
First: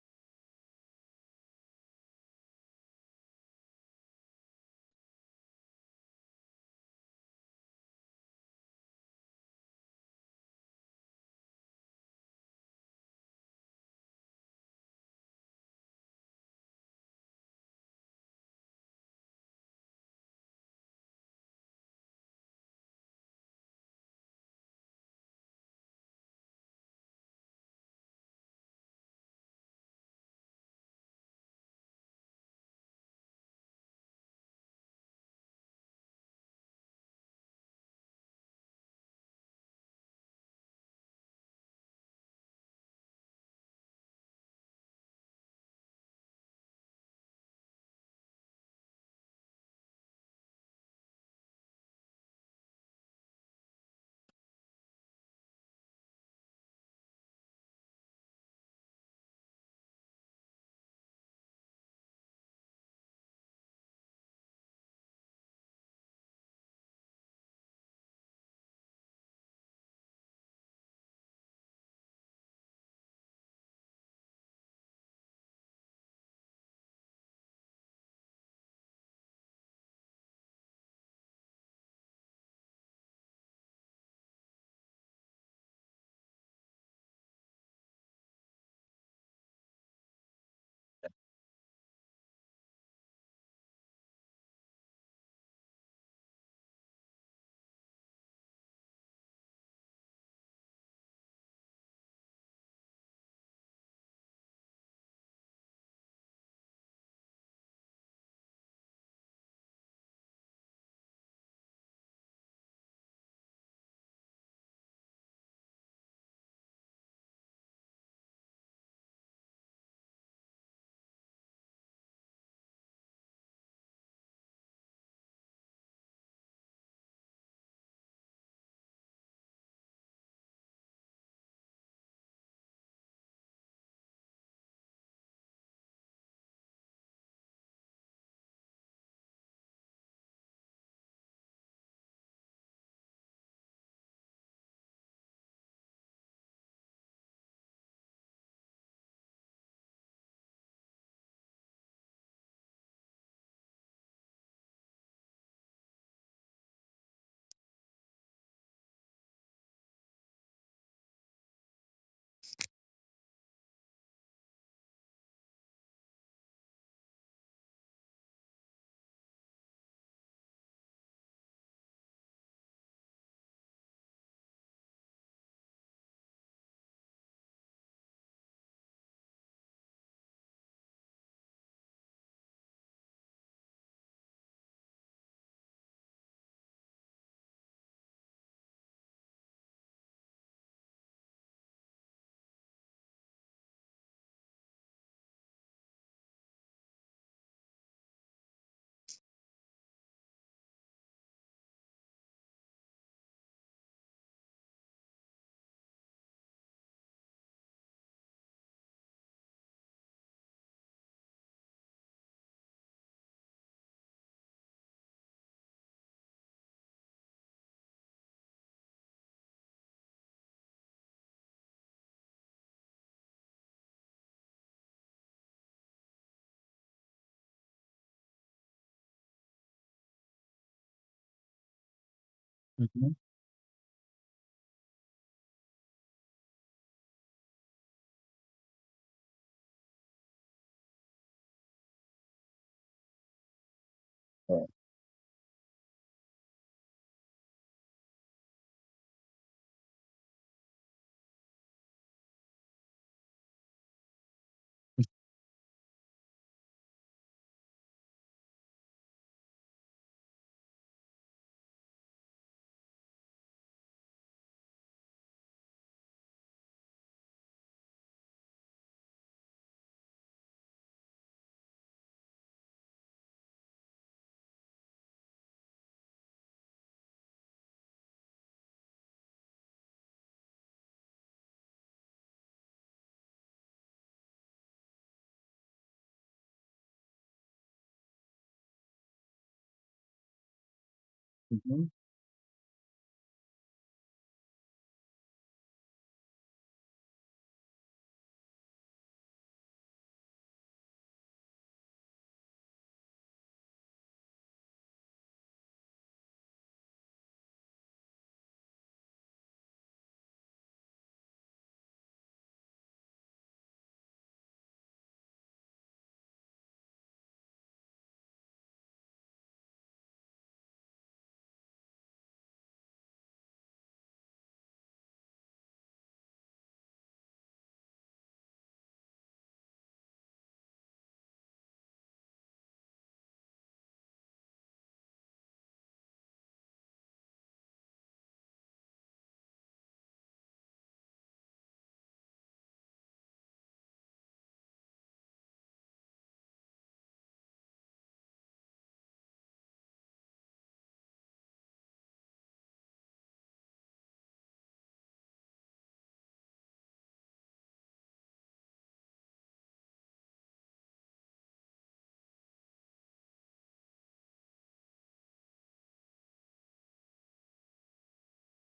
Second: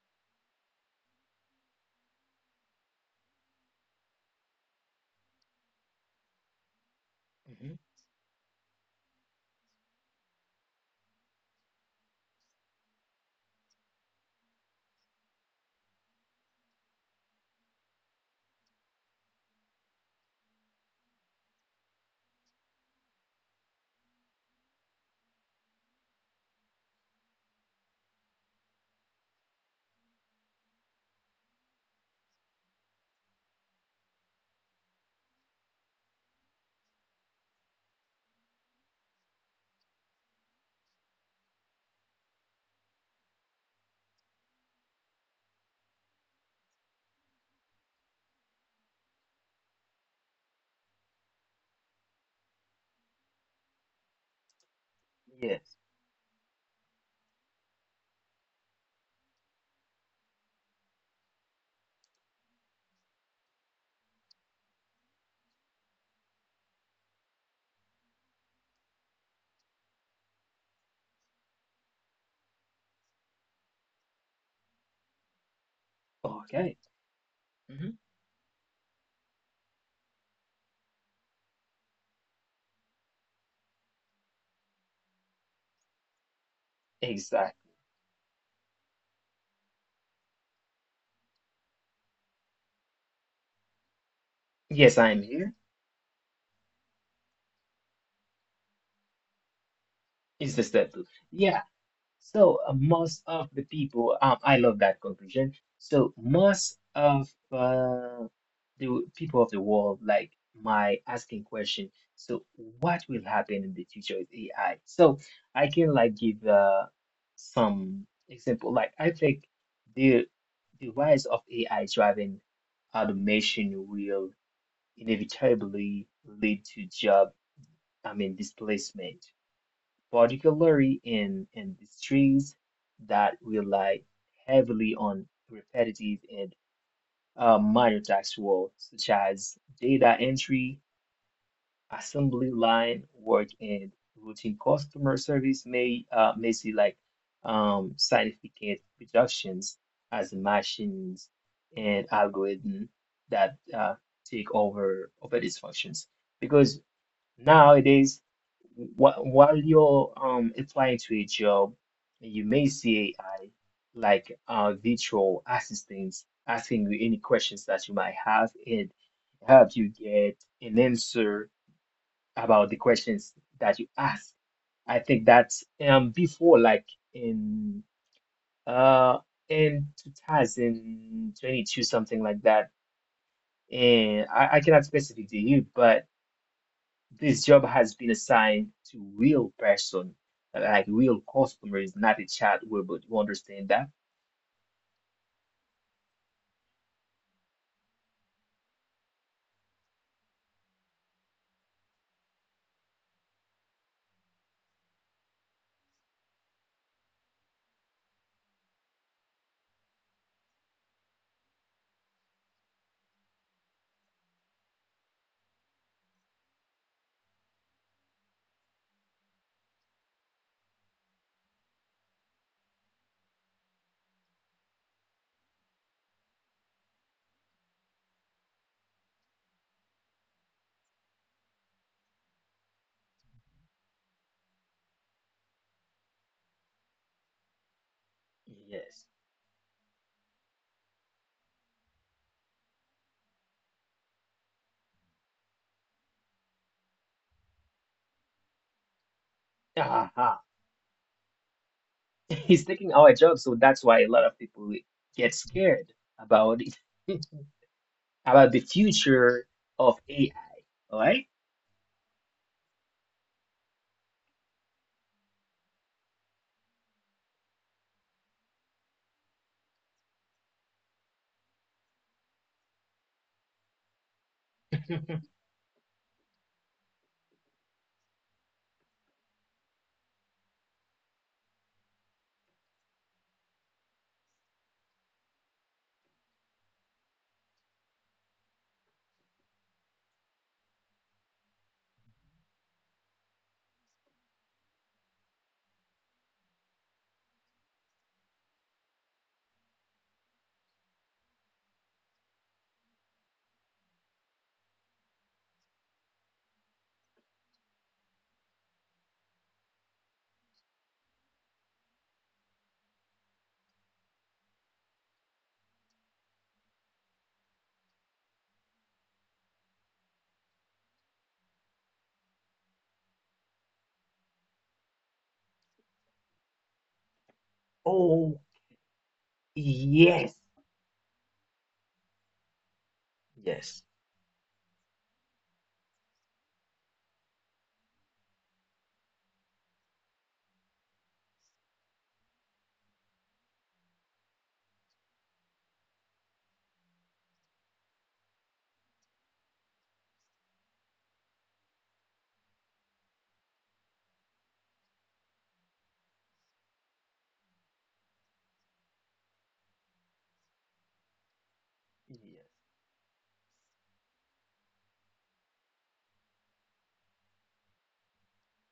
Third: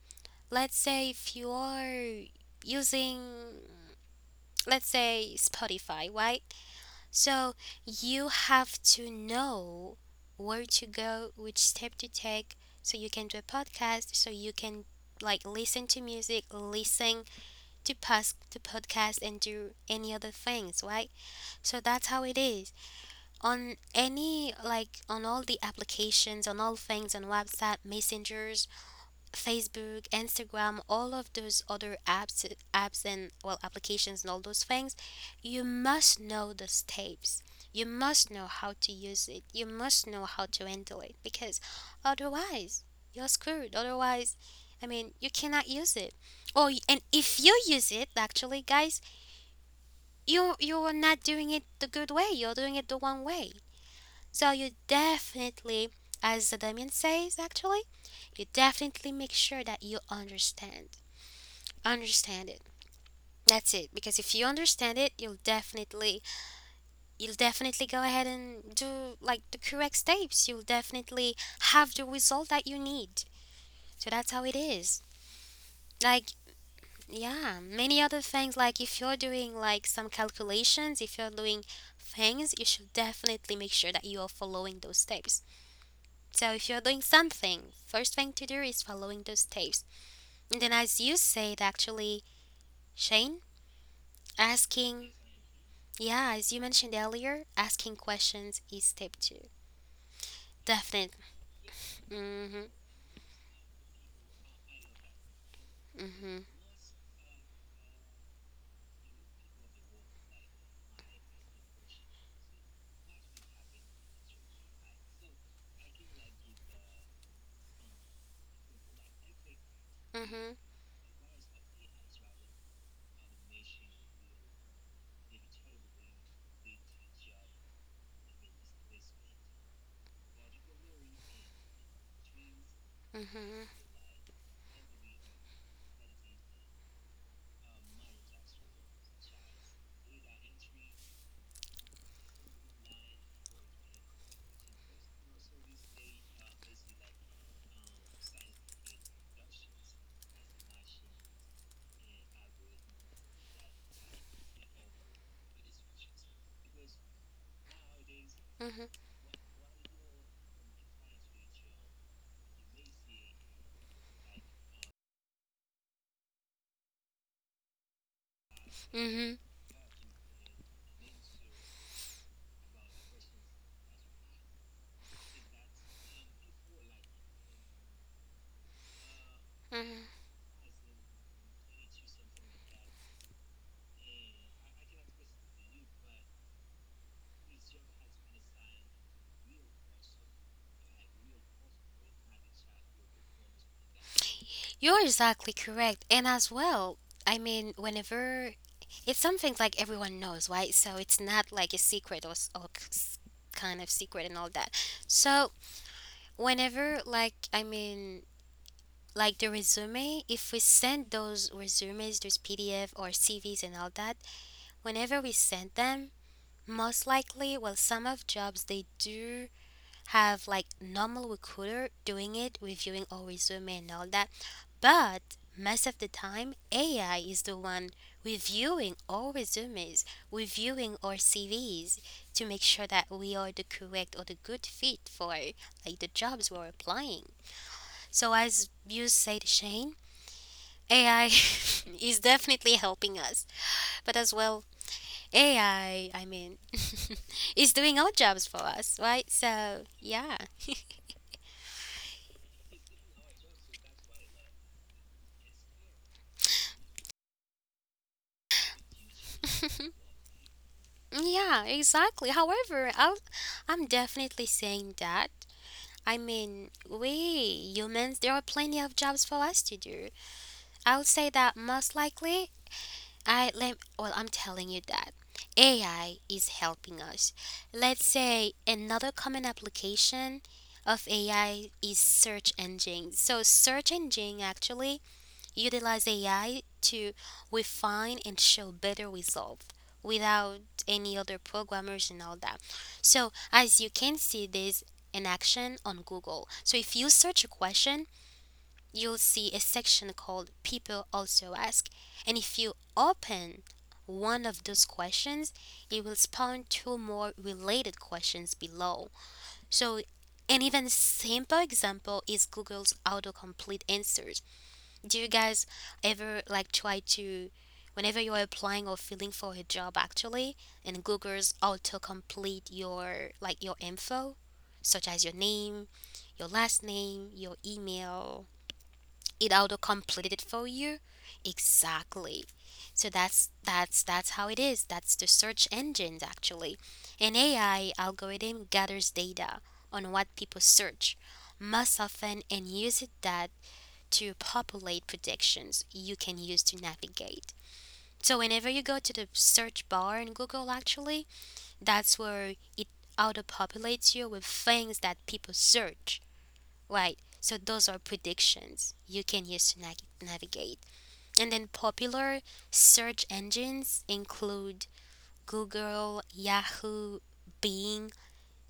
Let's say if you're using, let's say, Spotify, right? So Hmm. you have to know where to go, which step to take, so you can do a podcast, so you can like listen to music, listen to past the podcast and do any other things, right? So that's how it is. On any like on all the applications, on all things on WhatsApp, messengers, Facebook, Instagram, all of those other apps, apps and well applications and all those things, you must know the steps. You must know how to use it. You must know how to handle it because otherwise you're screwed. Otherwise, I mean, you cannot use it. Oh, and if you use it, actually, guys, you are not doing it the good way. You're doing it the wrong way. So you Yes. definitely, as Damien says, actually, you definitely make sure that you understand it. That's it. Because if you understand it, you'll definitely go ahead and do like the correct steps. You'll definitely have the result that you need. So that's how it is. Like, Okay. yeah, Hmm. many other things. Like if you're doing like some calculations, if you're doing things, you should definitely make sure that you are following those steps. So if you're doing something, Exactly. first thing to do is following those steps. And then as you said actually, Shane, Yes, asking I'm here. yeah, as you mentioned earlier, asking questions is step two. Is the settle. Definitely. Yeah. So Mhm. Most of the people, I love that conclusion. So Mhm. most of the people of the world like my asking question. So what will happen in the future with AI? So I can like give some example. Like I think the Mhm. the rise of AI driving automation will inevitably lead to job, I mean, displacement particularly in industries that Mhm. rely heavily on repetitive and minor task roles, such as data entry, assembly line work, and routine customer service may see like significant reductions as machines and algorithms that take over these functions because nowadays, Mhm. wh while you're applying to a job, you may see AI like virtual assistants asking you any questions that you might have and Mhm. help you get an answer about the questions that you ask. I think that's before, like in uh, in Mhm. 2022, something like that. And I cannot specifically you, but. This job has been assigned to real person, like real customers, not a chat robot. You understand that? You're exactly correct. And as well, I mean, whenever it's something like everyone knows, right? So it's not like a secret or, kind of secret and all that. So whenever, like, I mean, like the resume, if we send those resumes, those pdf or cvs and all that, whenever we send them, most likely, well, some of jobs they do have like normal recruiter doing it, reviewing our resume and all that, but most of the time AI is the one reviewing our resumes, reviewing our cvs, to make sure that Mhm. we are the correct or the good fit for like the jobs we're applying. So as Yes. you said, Shane, AI is definitely helping us, but as well, Yeah. AI, I mean, is doing our jobs for us, right? So, Uh-huh. yeah. He's taking our job, so that's why a lot of people get scared about it, about the future of AI. All right? Yeah, exactly. However, I'm definitely saying that. I mean, we humans, there are plenty of jobs for us to do. I'll say that most likely I let well, I'm telling you that AI is helping us. Let's say another common application of AI is search engines. So search engine actually utilize AI to refine and show better results without any other Mhm, programmers and all that. So as you can see, there's an action on Google. So if you search a question, you'll see a section called People Also Ask. And if you open one of those questions, it will spawn two more related questions below. So, an even simple example is Google's autocomplete answers. Do you guys ever like try to, whenever you're applying or filling for a job actually, and Google's autocomplete your like your info, such as your name, your last name, your Oh, email, it auto yes. completed it for you. Exactly. So that's Yes. that's that's how it is. That's the search engines actually. An AI algorithm gathers data on what people search most often and uses that to populate predictions you can use to navigate. So whenever you go to the search bar in Google actually, that's where it auto populates you with things that people search, right? So those are predictions you can use to navigate. And then popular Yes. search engines include Google, Yahoo, Bing,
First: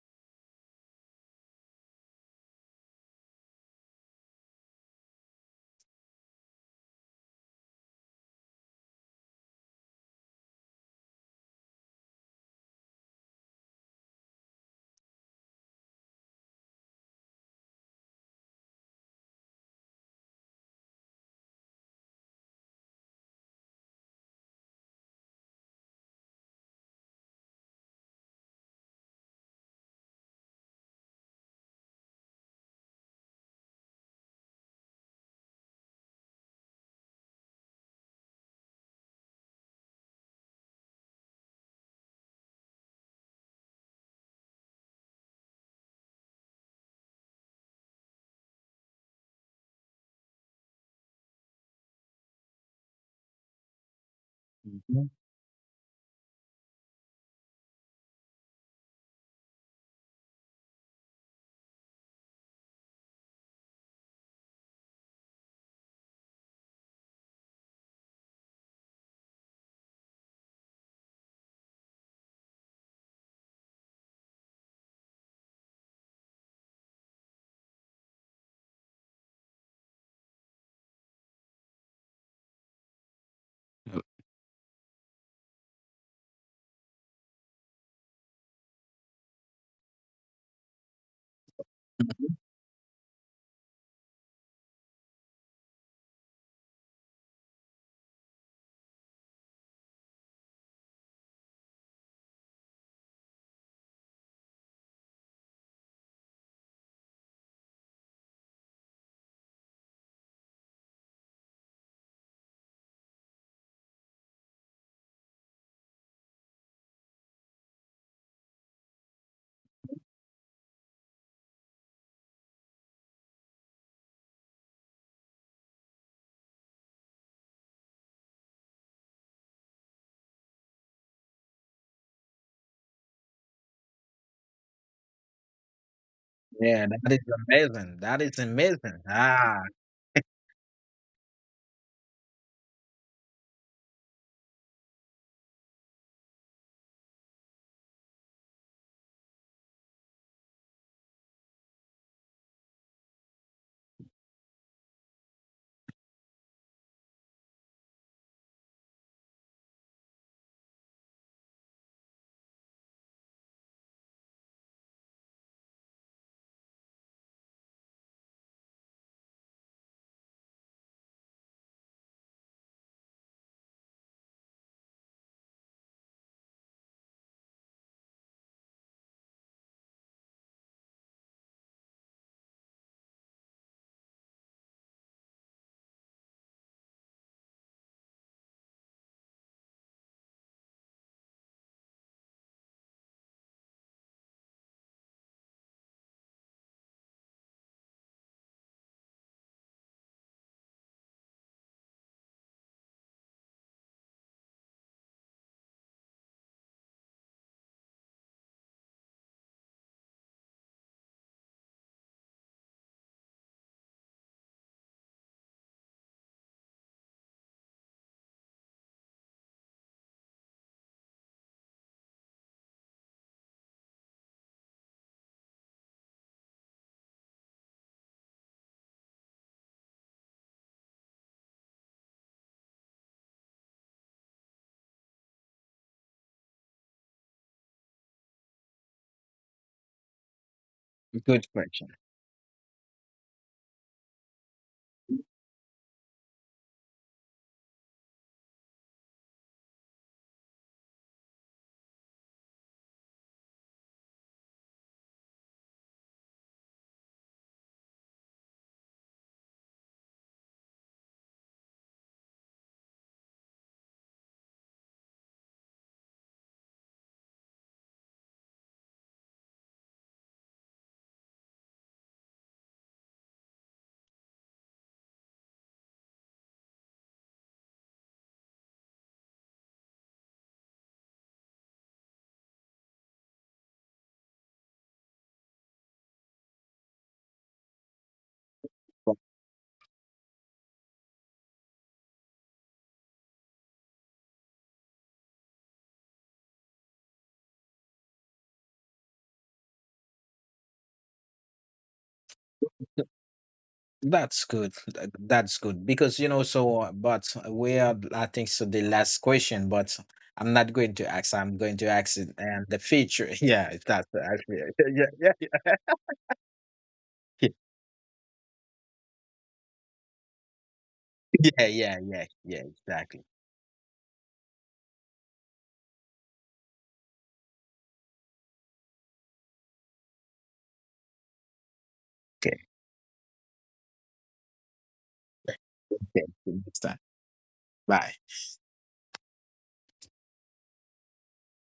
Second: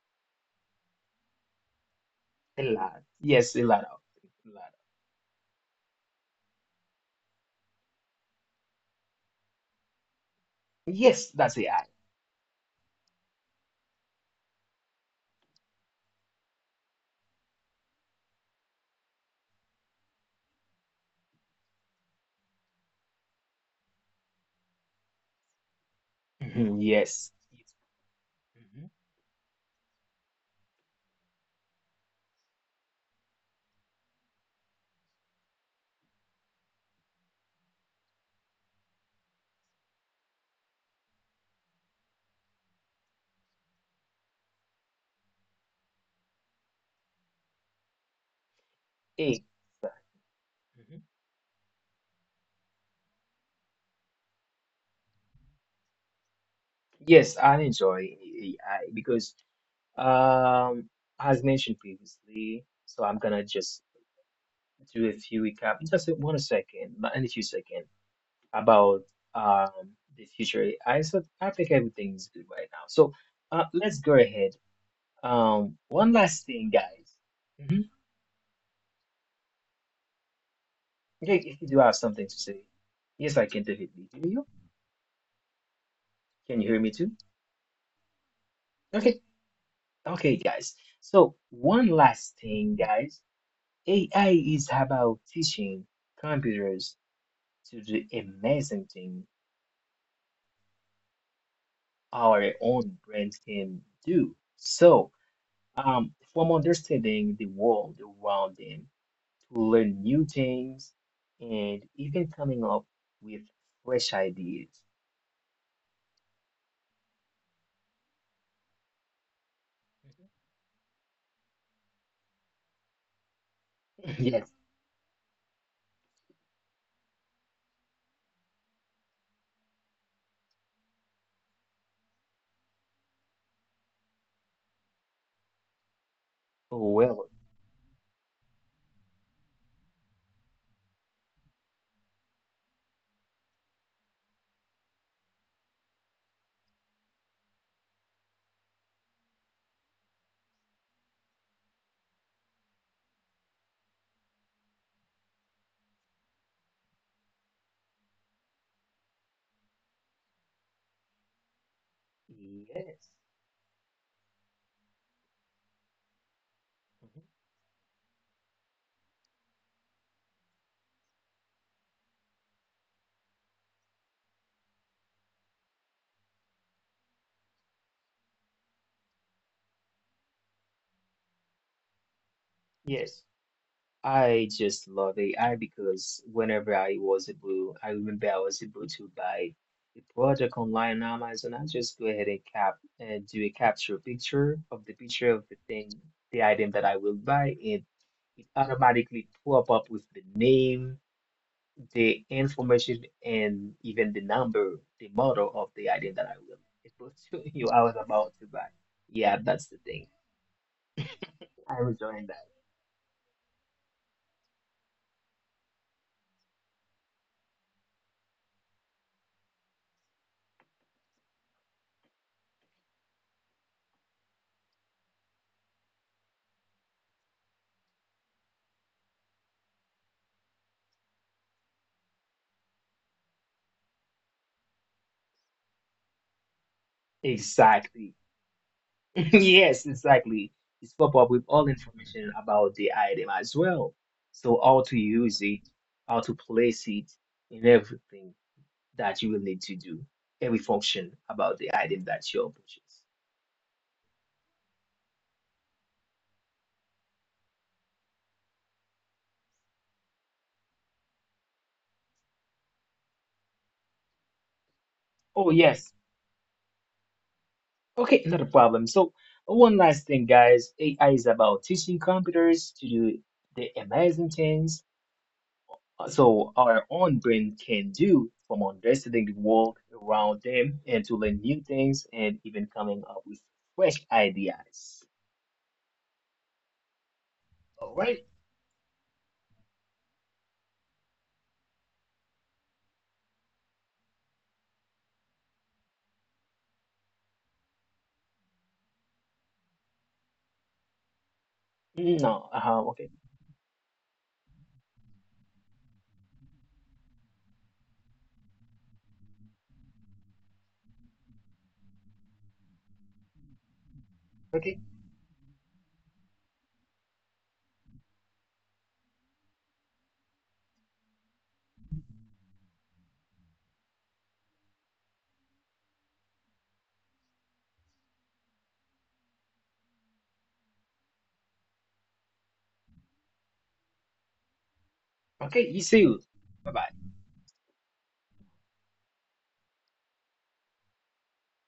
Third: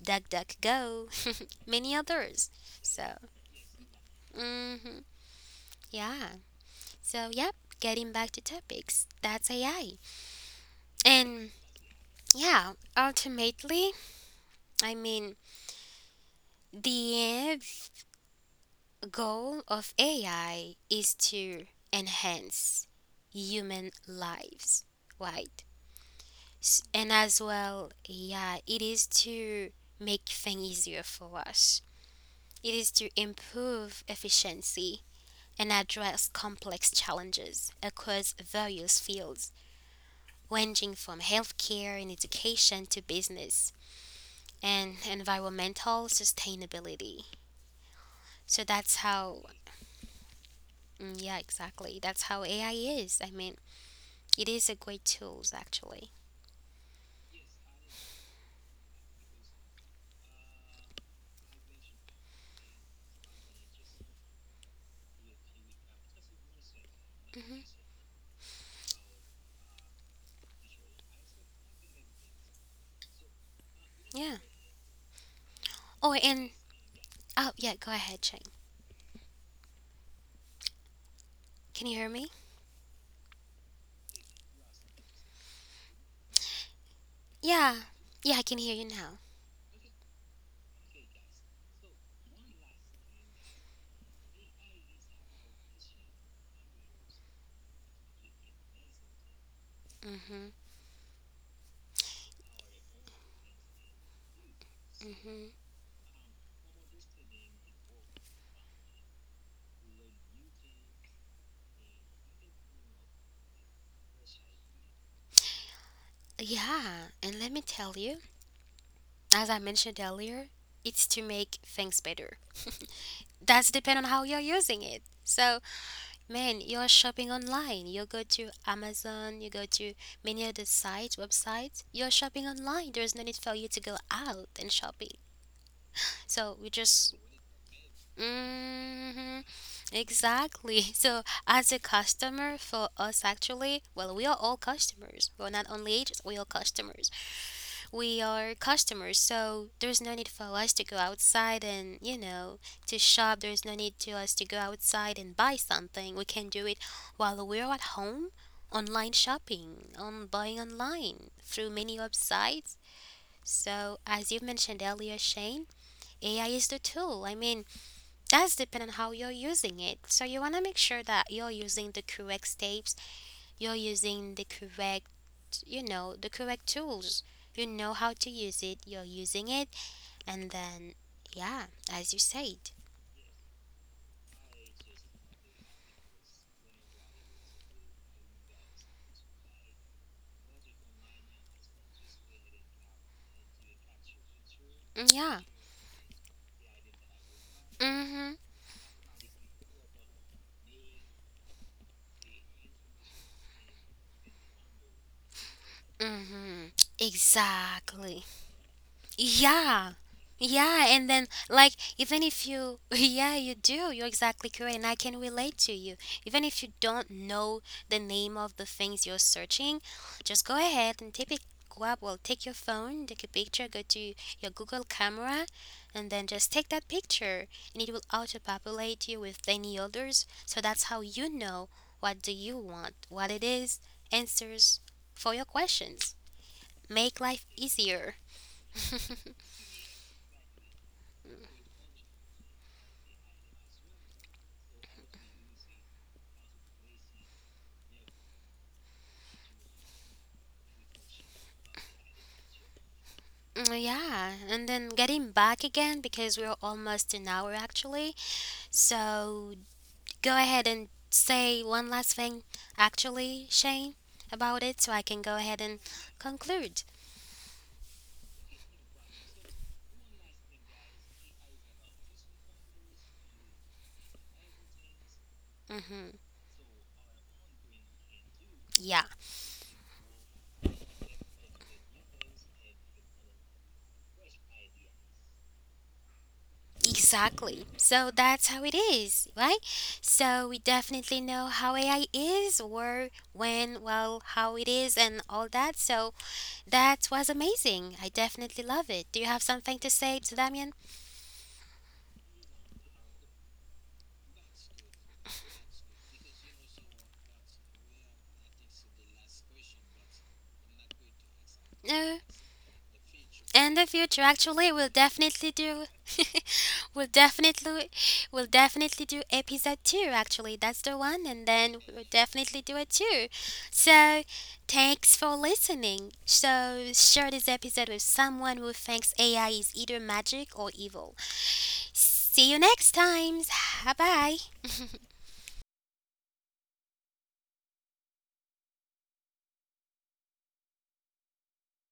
DuckDuckGo, many others. A lot. So, Yes, a lot of. A lot hmm, yeah. So, yep, getting back to topics, that's AI. of. Yes, And that's AI. yeah, ultimately, I mean, the end goal of AI is to enhance human lives, right? Mhm. And Yes. as well, yeah, it Mhm. is to make things easier for us. It is to improve efficiency and address complex challenges across various fields, ranging from healthcare and education to business and environmental sustainability. So that's A. how, mm, yeah, exactly. That's how AI is. I mean, it is a great mhm. tool, actually. Yes, I enjoy AI because, um, as mentioned previously, so I'm gonna just do a few recap, just in 1 second, not in a few Hmm. seconds, about the future AI. So I think everything is good right now. So let's go Yeah. ahead. One Oh, last and, thing, guys. oh, yeah, Hmm. go ahead, Chang. Okay, if you do Can have you hear something me? to say, yes, I can definitely hear you. Can you hear me too? Yeah, yeah, I can hear you now. Okay, okay, guys. So one last thing, guys. AI is about teaching computers to do amazing things Mhm, our own brains can do. So, mhm. From understanding the world around them to learn new things and even coming up with fresh ideas. Yeah, and let me tell you, as I mentioned earlier, it's to make things better. That's depend on how you're Yes. using it. So, man, you're shopping online. You go to Amazon. You go to many other sites, websites. You're shopping online. There's no need for you to go out and shopping. So we Yeah, that just is Well, amazing. That is amazing. hmm Ah, Exactly. So, as a customer, for us actually, well, we are all customers. We're not only agents, we are customers. We are customers, so there's no need for us to go outside and, you know, to shop. There's no need to us to go outside and buy something. We can do it while we're at home, online shopping, on buying online through many websites. yes. So, as you mentioned earlier, Shane, AI is the Mhm. tool. I mean, that's depending on how you're using it. So you want to make sure that you're using the correct steps, you're using the correct, you know, the correct tools. You know how to use it, you're using it, and then, yeah, as you said. Yes. I just love AI because whenever I was able, I remember I was able to buy a product online on Amazon. I just go ahead and cap and do a capture picture Yeah. of the thing, the item that I will buy, and Mm hmm. it automatically pop up with the name, the information, and even the number, the model of the item Mm that I will hmm. supposed to you I was Exactly. about to buy. Yeah, that's the Yeah. thing. Yeah, and then like I was even doing that. if you yeah, you do. You're exactly correct and I can relate to you. Even if you don't know the name of the things you're searching, just go ahead and take it go up, well, take your phone, take a picture, go to your Google camera and then just take that picture and it will auto-populate you with any others. So that's how you know what do you want, what it is, answers for your questions. Make life Exactly. easier. Yes, exactly. It's pop up with good all question. information about the item as well. So how to use it, how to place it, and everything that you will need to do. Every function about the item that you're purchasing. Mm, yeah, and then getting back again because we're almost an hour actually. So go ahead and say one last thing, actually, Shane, about it so I can go ahead Oh and yes. conclude. Okay, not a problem. So one last thing, guys. AI is about teaching computers to do the amazing things Mm-hmm. so our own brain can do from Yeah, understanding the world around them and to learn new things and even coming up with fresh ideas. exactly. All So right. that's how it is, right? So we definitely know how AI is, where, when, well, how it is, and all that. So that was amazing. I definitely love it. Do you have something to say to Damien? No. Okay. That's good. That's good because you know. So, but we are. I think so. The last question, but I'm not going to ask. I'm going to ask it and the feature. Yeah, In if the that's future actually. actually Okay. we'll definitely do we'll definitely we'll definitely do episode 2 actually. That's the one, and then we'll definitely yeah. do it Exactly. too. So thanks for listening. So share this episode with someone who thinks AI is either magic or evil. See you Okay. next time. Bye bye. Okay. You see you. Okay. Bye Next bye. time. Bye.